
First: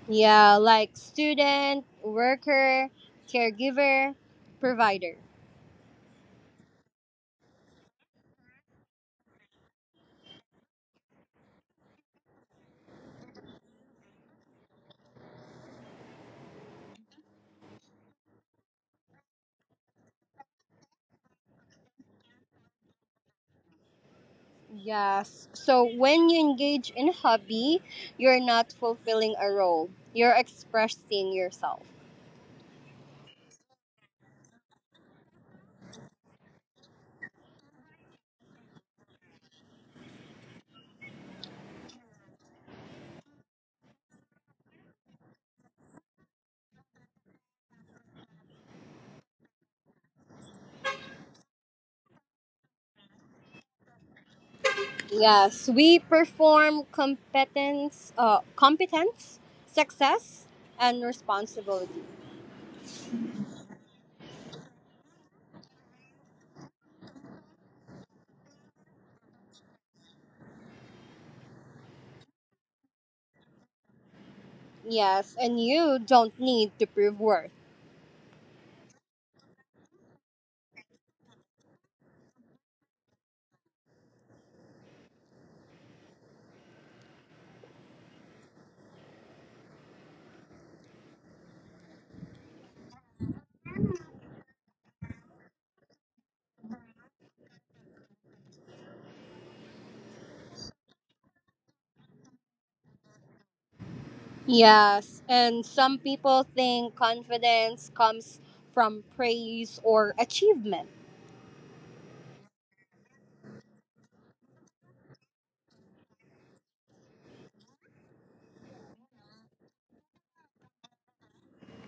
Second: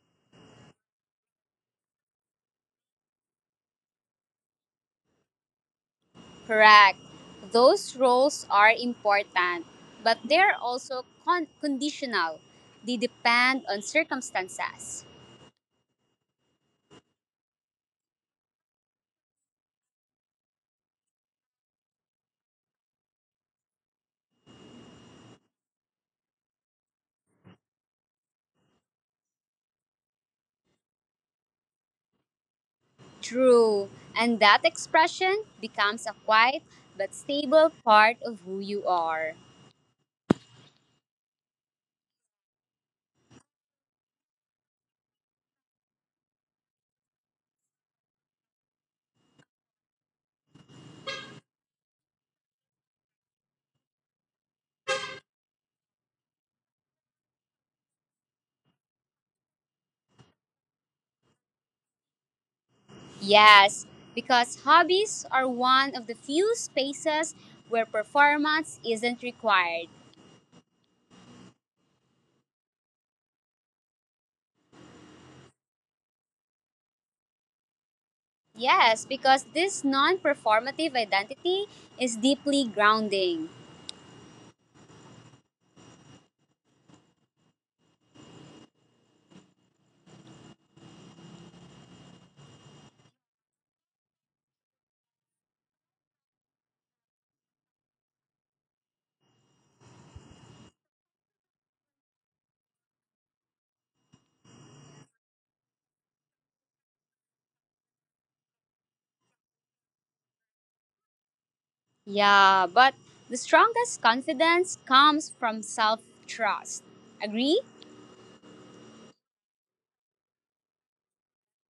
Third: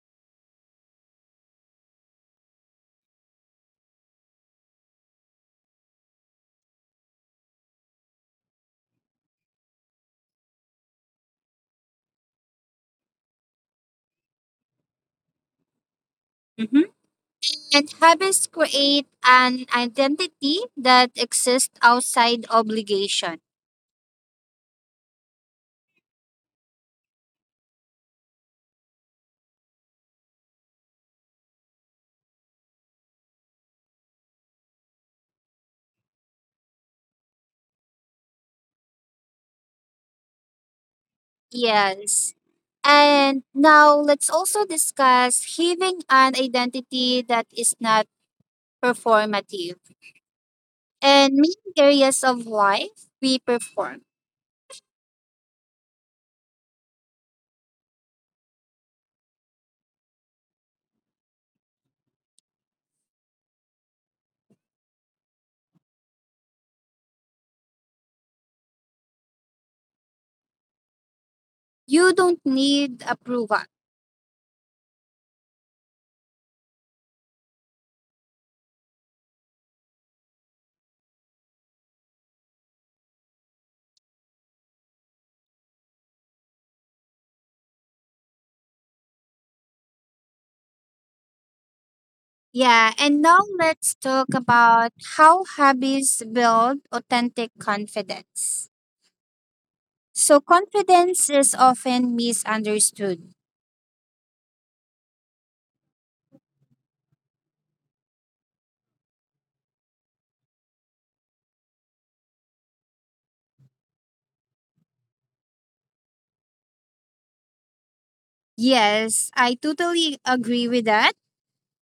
C: Yeah, like student, worker, caregiver, provider.
A: Correct. Those roles are important, but they're also conditional. They depend on circumstances.
B: Mhm. And habits create an identity that exists outside obligation.
C: Yes. So when you engage in hobby, you're not fulfilling a role. You're expressing yourself.
A: True. And that expression becomes a quiet but stable part of who you are.
B: Yes. And now let's also discuss having an identity that is not performative, and many areas of life we perform.
C: Yes, we perform competence, success, and responsibility.
A: Yes, because hobbies are one of the few spaces where performance isn't required.
B: You don't need approval.
C: Yes, and you don't need to prove worth.
A: Yes, because this non performative identity is deeply grounding.
B: Yeah, and now let's talk about how habits build authentic confidence. So, confidence is often misunderstood.
C: Yes, and some people think confidence comes from praise or achievement.
A: Yeah, but the strongest confidence comes from self trust. Agree?
B: Yes, I totally agree with that.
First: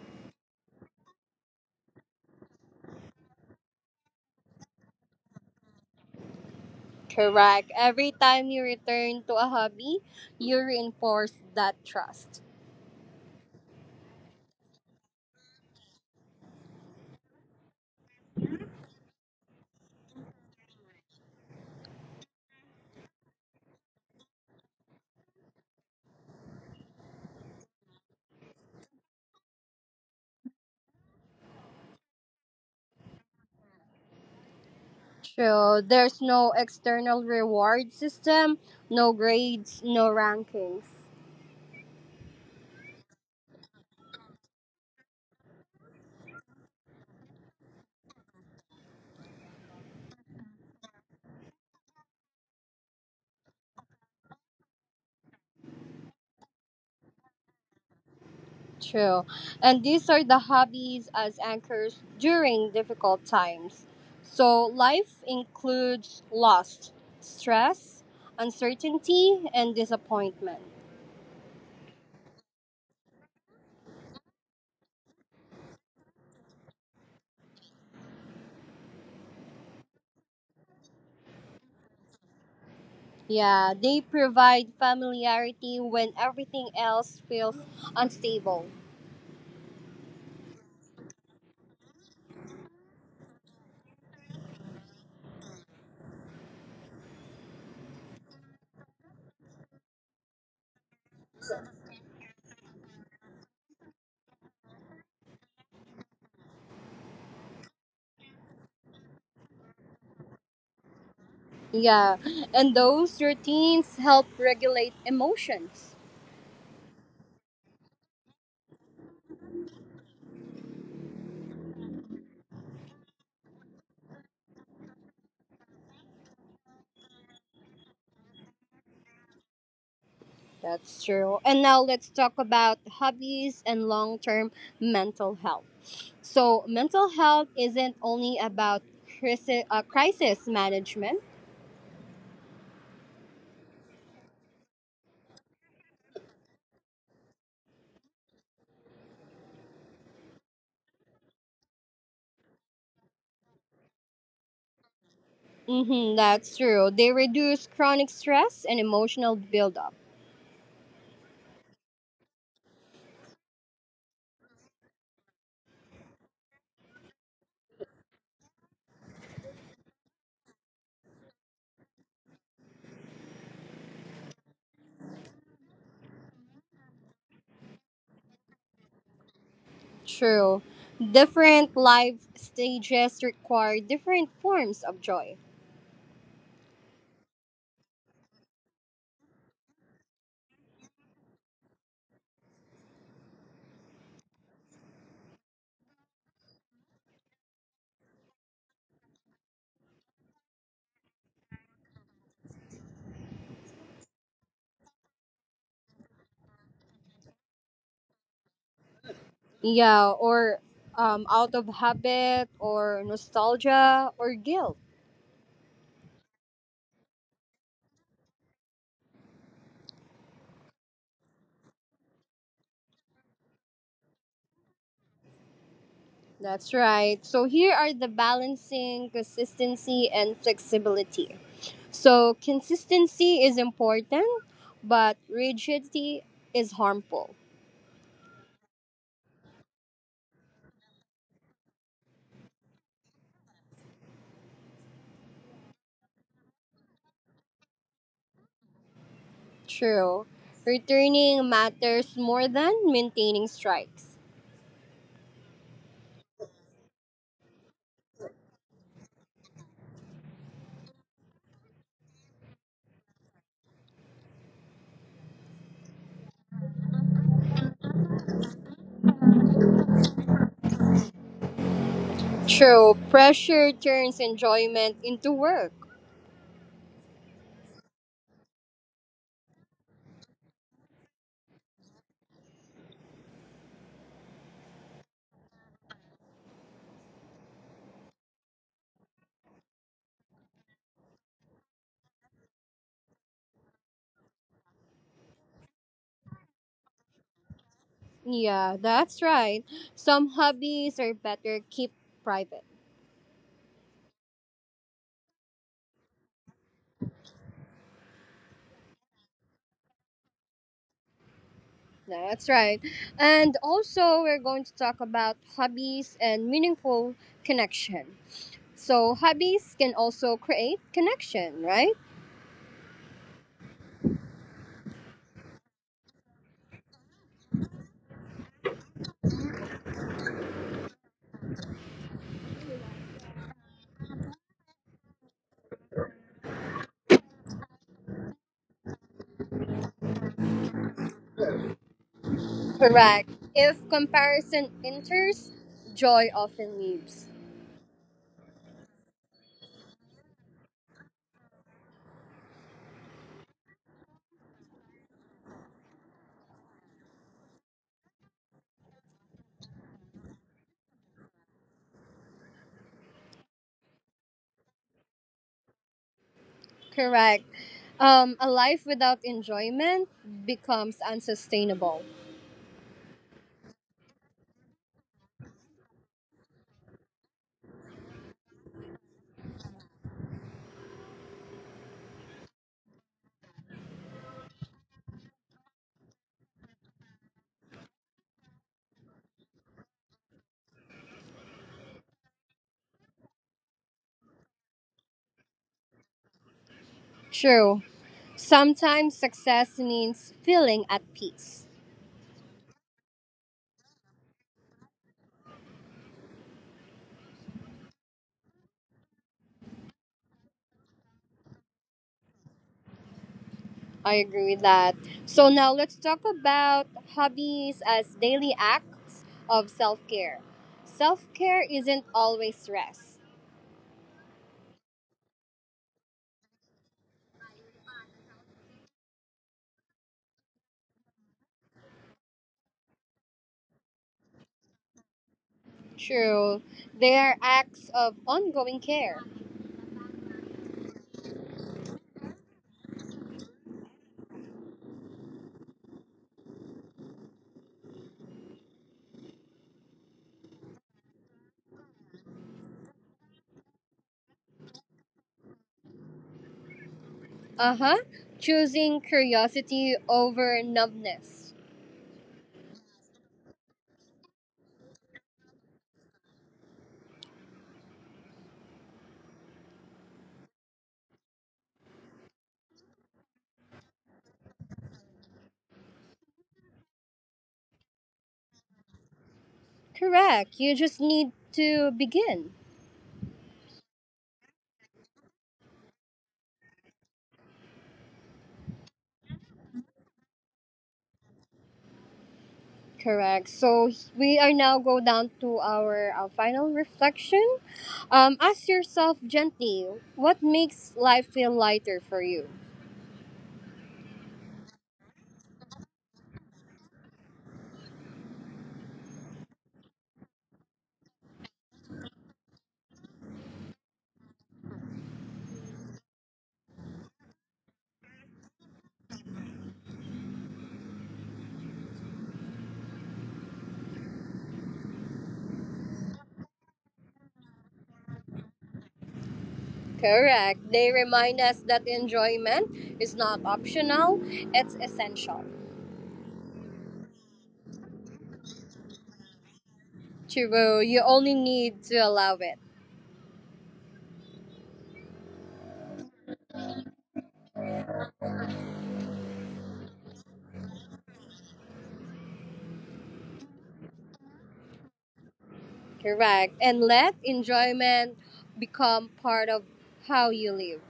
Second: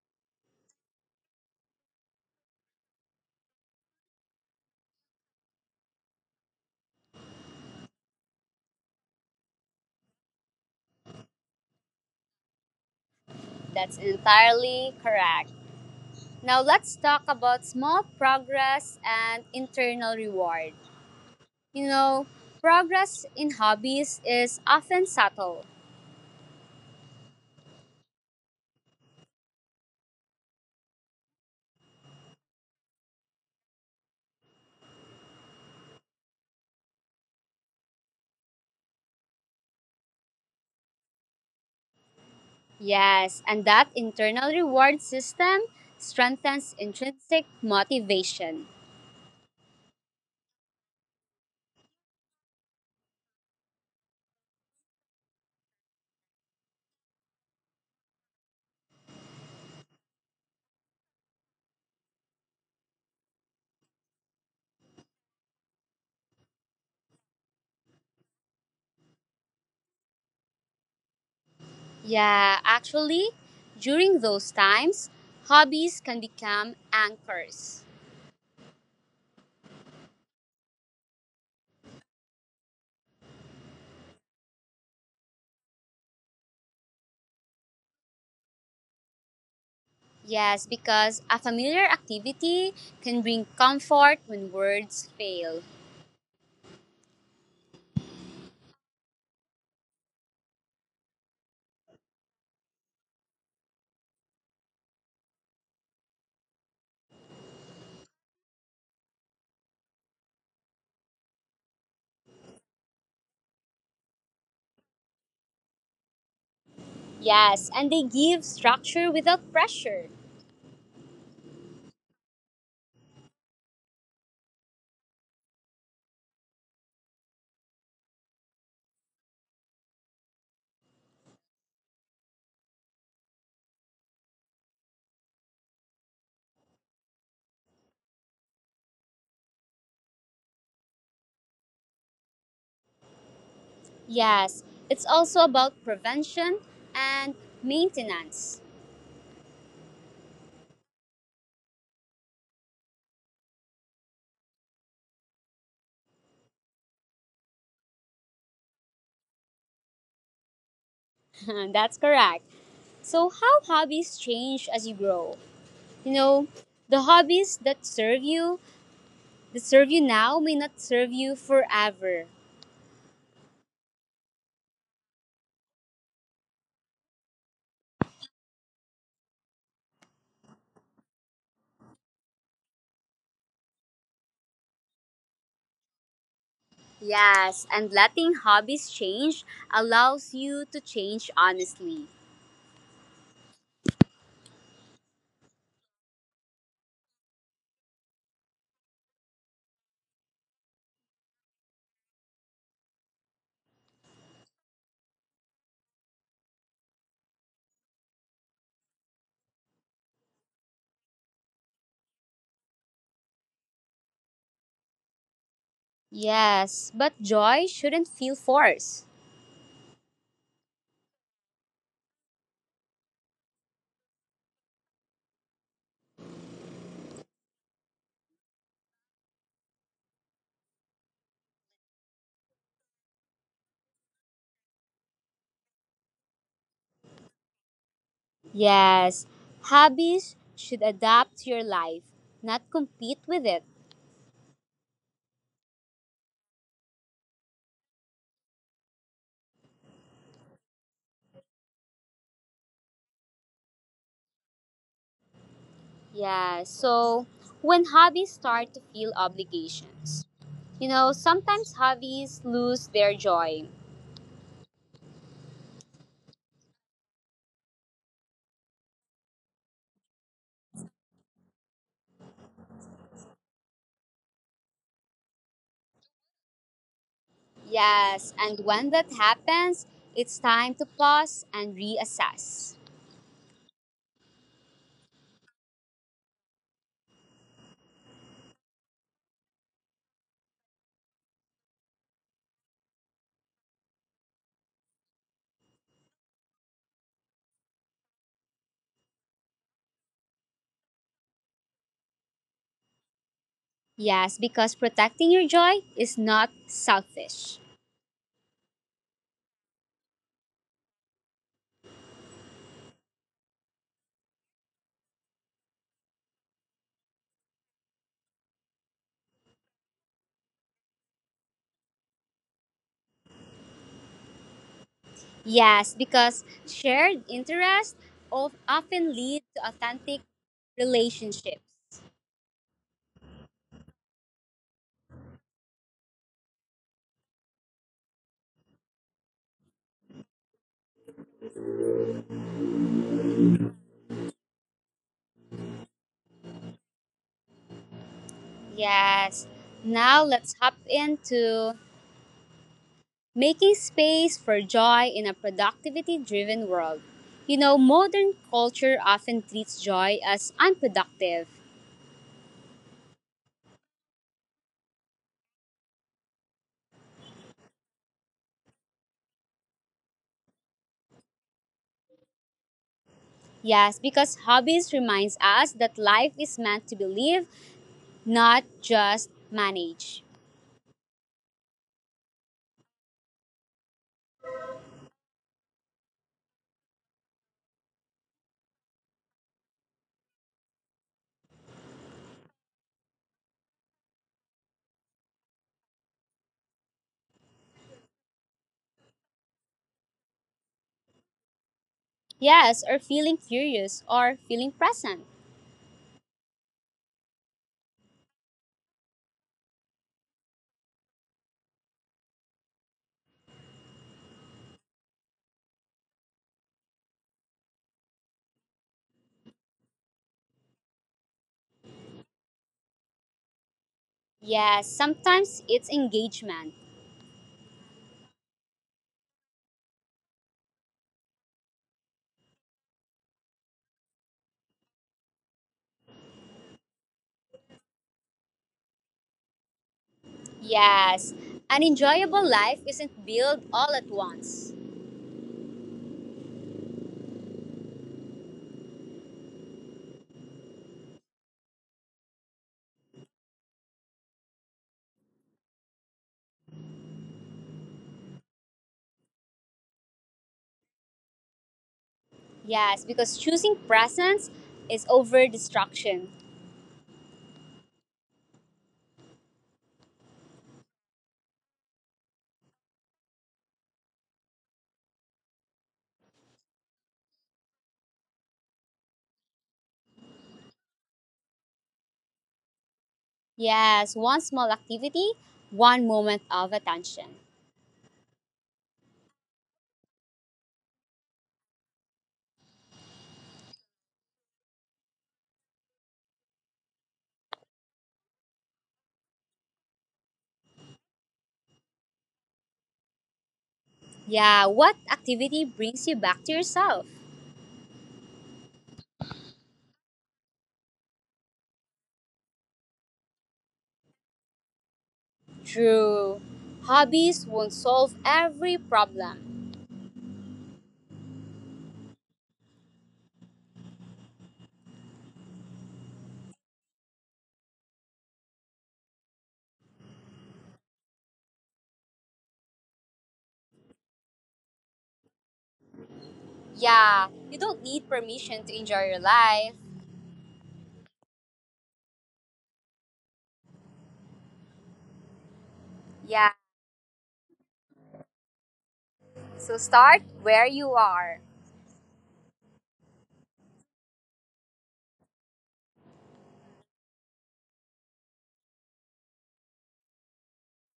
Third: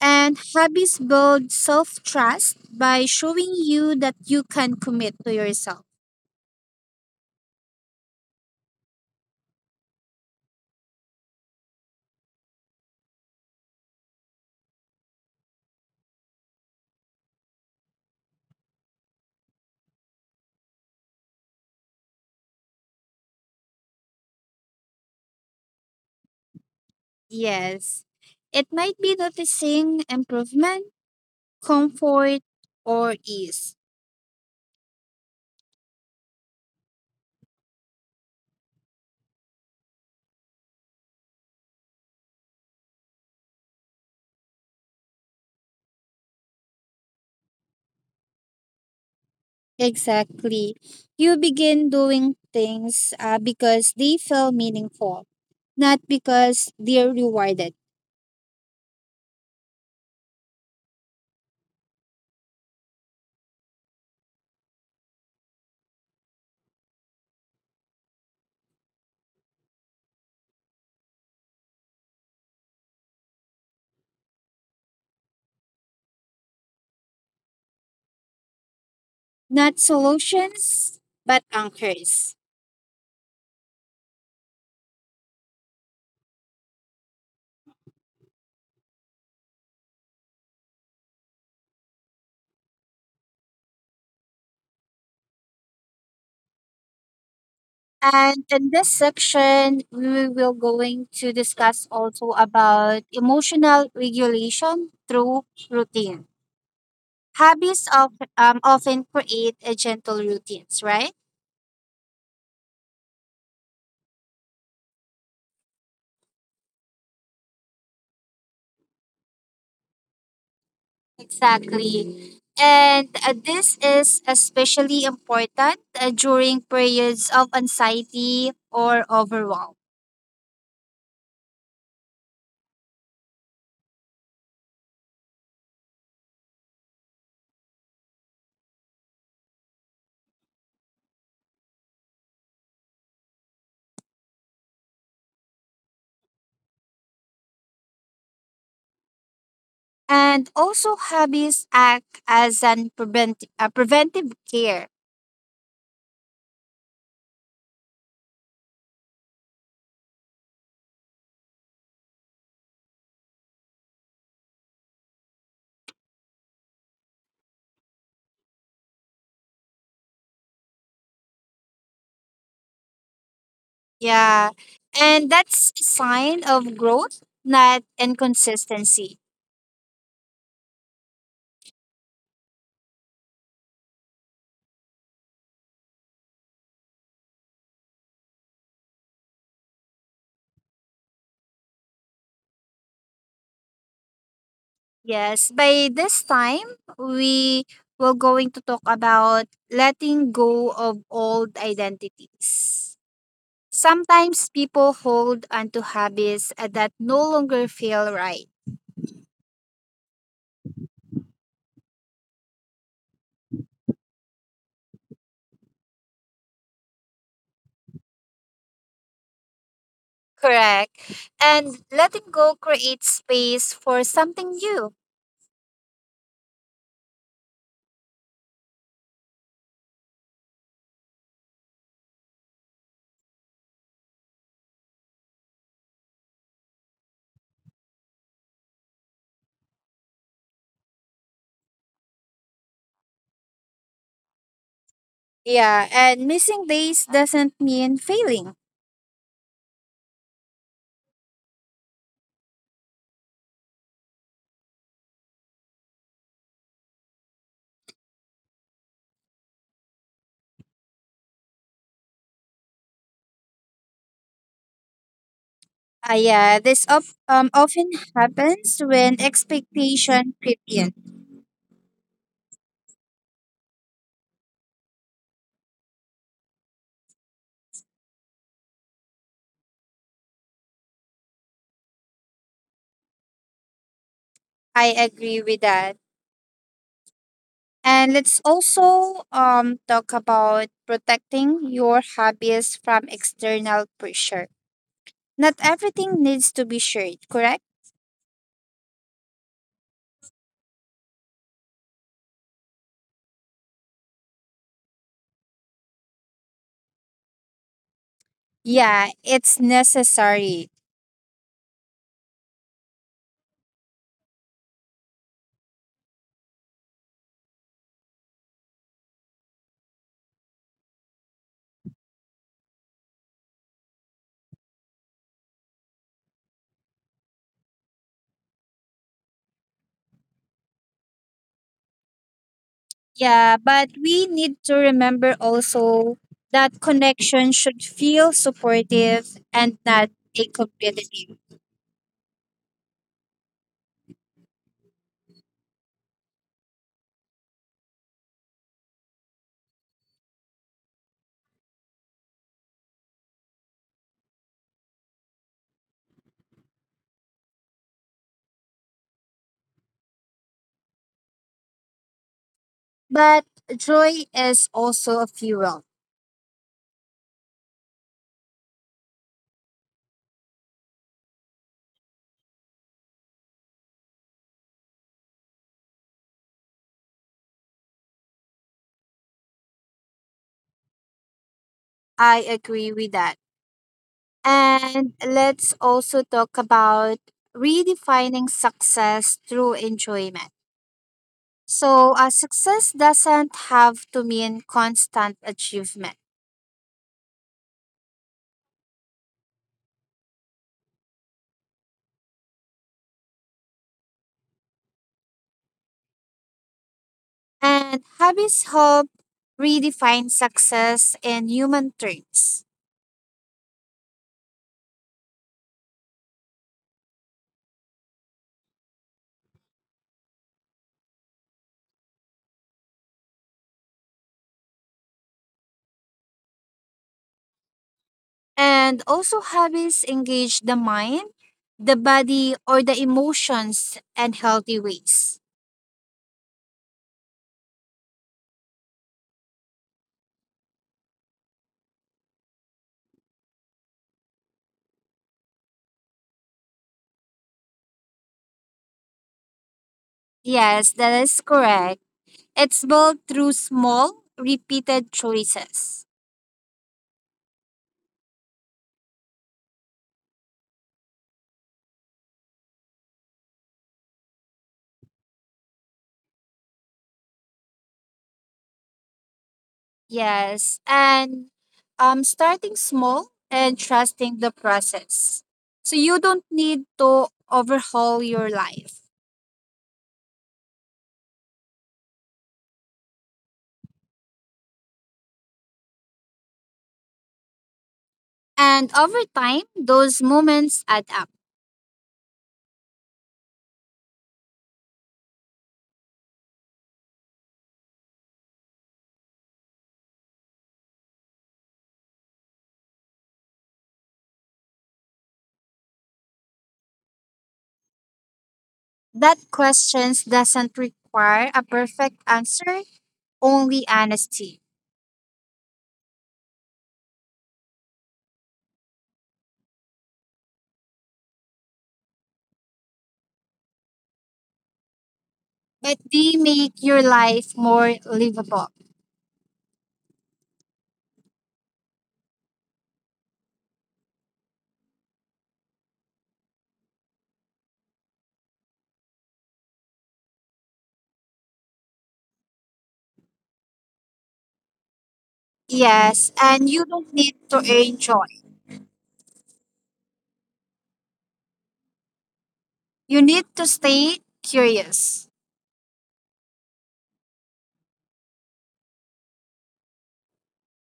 B: And habits build self trust by showing you that you can commit to yourself.
C: Correct. Every time you return to a hobby, you reinforce that trust.
A: That's entirely correct. Now let's talk about small progress and internal reward. You know, progress in hobbies is often subtle.
B: Yes. It might be noticing improvement, comfort, or ease.
C: True. There's no external reward system, no grades, no rankings.
A: Yes, and that internal reward system strengthens intrinsic motivation.
B: Exactly. You begin doing things because they feel meaningful, not because they're rewarded.
C: True. And these are the hobbies as anchors during difficult times. So life includes loss, stress, uncertainty, and disappointment.
A: Yeah, actually, during those times, hobbies can become anchors.
B: Not solutions, but anchors.
C: Yeah, they provide familiarity when everything else feels unstable.
A: Yes, because a familiar activity can bring comfort when words fail.
B: And in this section, we will going to discuss also about emotional regulation through routine. Habits often create a gentle routines, right?
C: Yeah, and those routines help regulate emotions.
A: Yes, and they give structure without pressure.
B: Exactly. And this is especially important during periods of anxiety or overwhelm.
C: That's true. And now let's talk about hobbies and long term mental health. So, mental health isn't only about crisis management.
A: Yes, it's also about prevention and maintenance.
B: And also, hobbies act as an preventive care.
C: Mm-hmm, that's true. They reduce chronic stress and emotional buildup.
A: That's correct. So, how hobbies change as you grow? You know, the hobbies that serve you now, may not serve you forever.
B: Yeah. And that's a sign of growth, not inconsistency.
C: True. Different life stages require different forms of joy.
A: Yes, and letting hobbies change allows you to change honestly.
B: Yes. By this time, we were going to talk about letting go of old identities. Sometimes people hold onto hobbies that no longer feel right.
C: Yeah, or out of habit, or nostalgia, or guilt.
A: Yes, but joy shouldn't feel forced.
B: Correct. And letting go creates space for something new.
C: That's right. So here are the balancing consistency and flexibility. So consistency is important, but rigidity is harmful.
A: Yes, hobbies should adapt to your life, not compete with it.
B: Yeah, and missing days doesn't mean failing.
C: True. Returning matters more than maintaining strikes.
A: Yeah, so when hobbies start to feel obligations, you know, sometimes hobbies lose their joy.
B: Yeah, this of often happens when expectation creep in.
C: True. Pressure turns enjoyment into work.
A: Yes, and when that happens, it's time to pause and reassess.
B: I agree with that. And let's also talk about protecting your hobbies from external pressure. Not everything needs to be shared, correct?
C: Yeah, that's right. Some hobbies are better kept private.
A: Yes, because protecting your joy is not selfish.
B: Yeah, it's necessary.
C: No, that's right. And also, we're going to talk about hobbies and meaningful connection. So, hobbies can also create connection, right?
A: Yes, because shared interest often lead to authentic relationships.
B: Yeah, but we need to remember also that connection should feel supportive and not a competitive.
C: Correct. If comparison enters, joy often leaves.
A: Yes, now let's hop into making space for joy in a productivity driven world. You know, modern culture often treats joy as unproductive.
B: But joy is also a fuel.
C: Correct. A life without enjoyment becomes unsustainable.
A: Yes, because hobbies reminds us that life is meant to be lived, not just managed.
B: I agree with that. And let's also talk about redefining success through enjoyment. So, success doesn't have to mean constant achievement.
C: True. Sometimes success means feeling at peace.
A: Yes, or feeling curious or feeling present.
B: And habits help redefine success in human terms.
C: I agree with that. So now let's talk about hobbies as daily acts of self care. Self care isn't always rest.
A: Yes, sometimes it's engagement.
B: And also, habits engage the mind, the body, or the emotions in healthy ways.
C: True. They are acts of ongoing care.
A: Yes, an enjoyable life isn't built all at once.
B: Yes, that is correct. It's built through small, repeated choices.
C: Uh huh. Choosing curiosity over numbness.
A: Yes, because choosing presence is over distraction.
B: Yes, and starting small and trusting the process. So you don't need to overhaul your life.
C: Correct. You just need to begin.
A: Yes, one small activity, one moment of attention.
B: And over time, those moments add up.
C: Correct. So we are now go down to our, final reflection. Ask yourself gently, what makes life feel lighter for you?
A: Yeah, what activity brings you back to yourself?
B: That questions doesn't require a perfect answer, only honesty.
A: True. Hobbies won't solve every problem.
B: But they make your life more livable.
C: Correct. They remind us that enjoyment is not optional, it's essential.
A: Yeah, you don't need permission to enjoy your life.
C: True, you only need to allow it.
B: Yes,
A: Yeah,
B: and you don't need to earn joy.
A: so start where you are.
B: You need to stay curious.
C: Correct. And let enjoyment become part of how you live.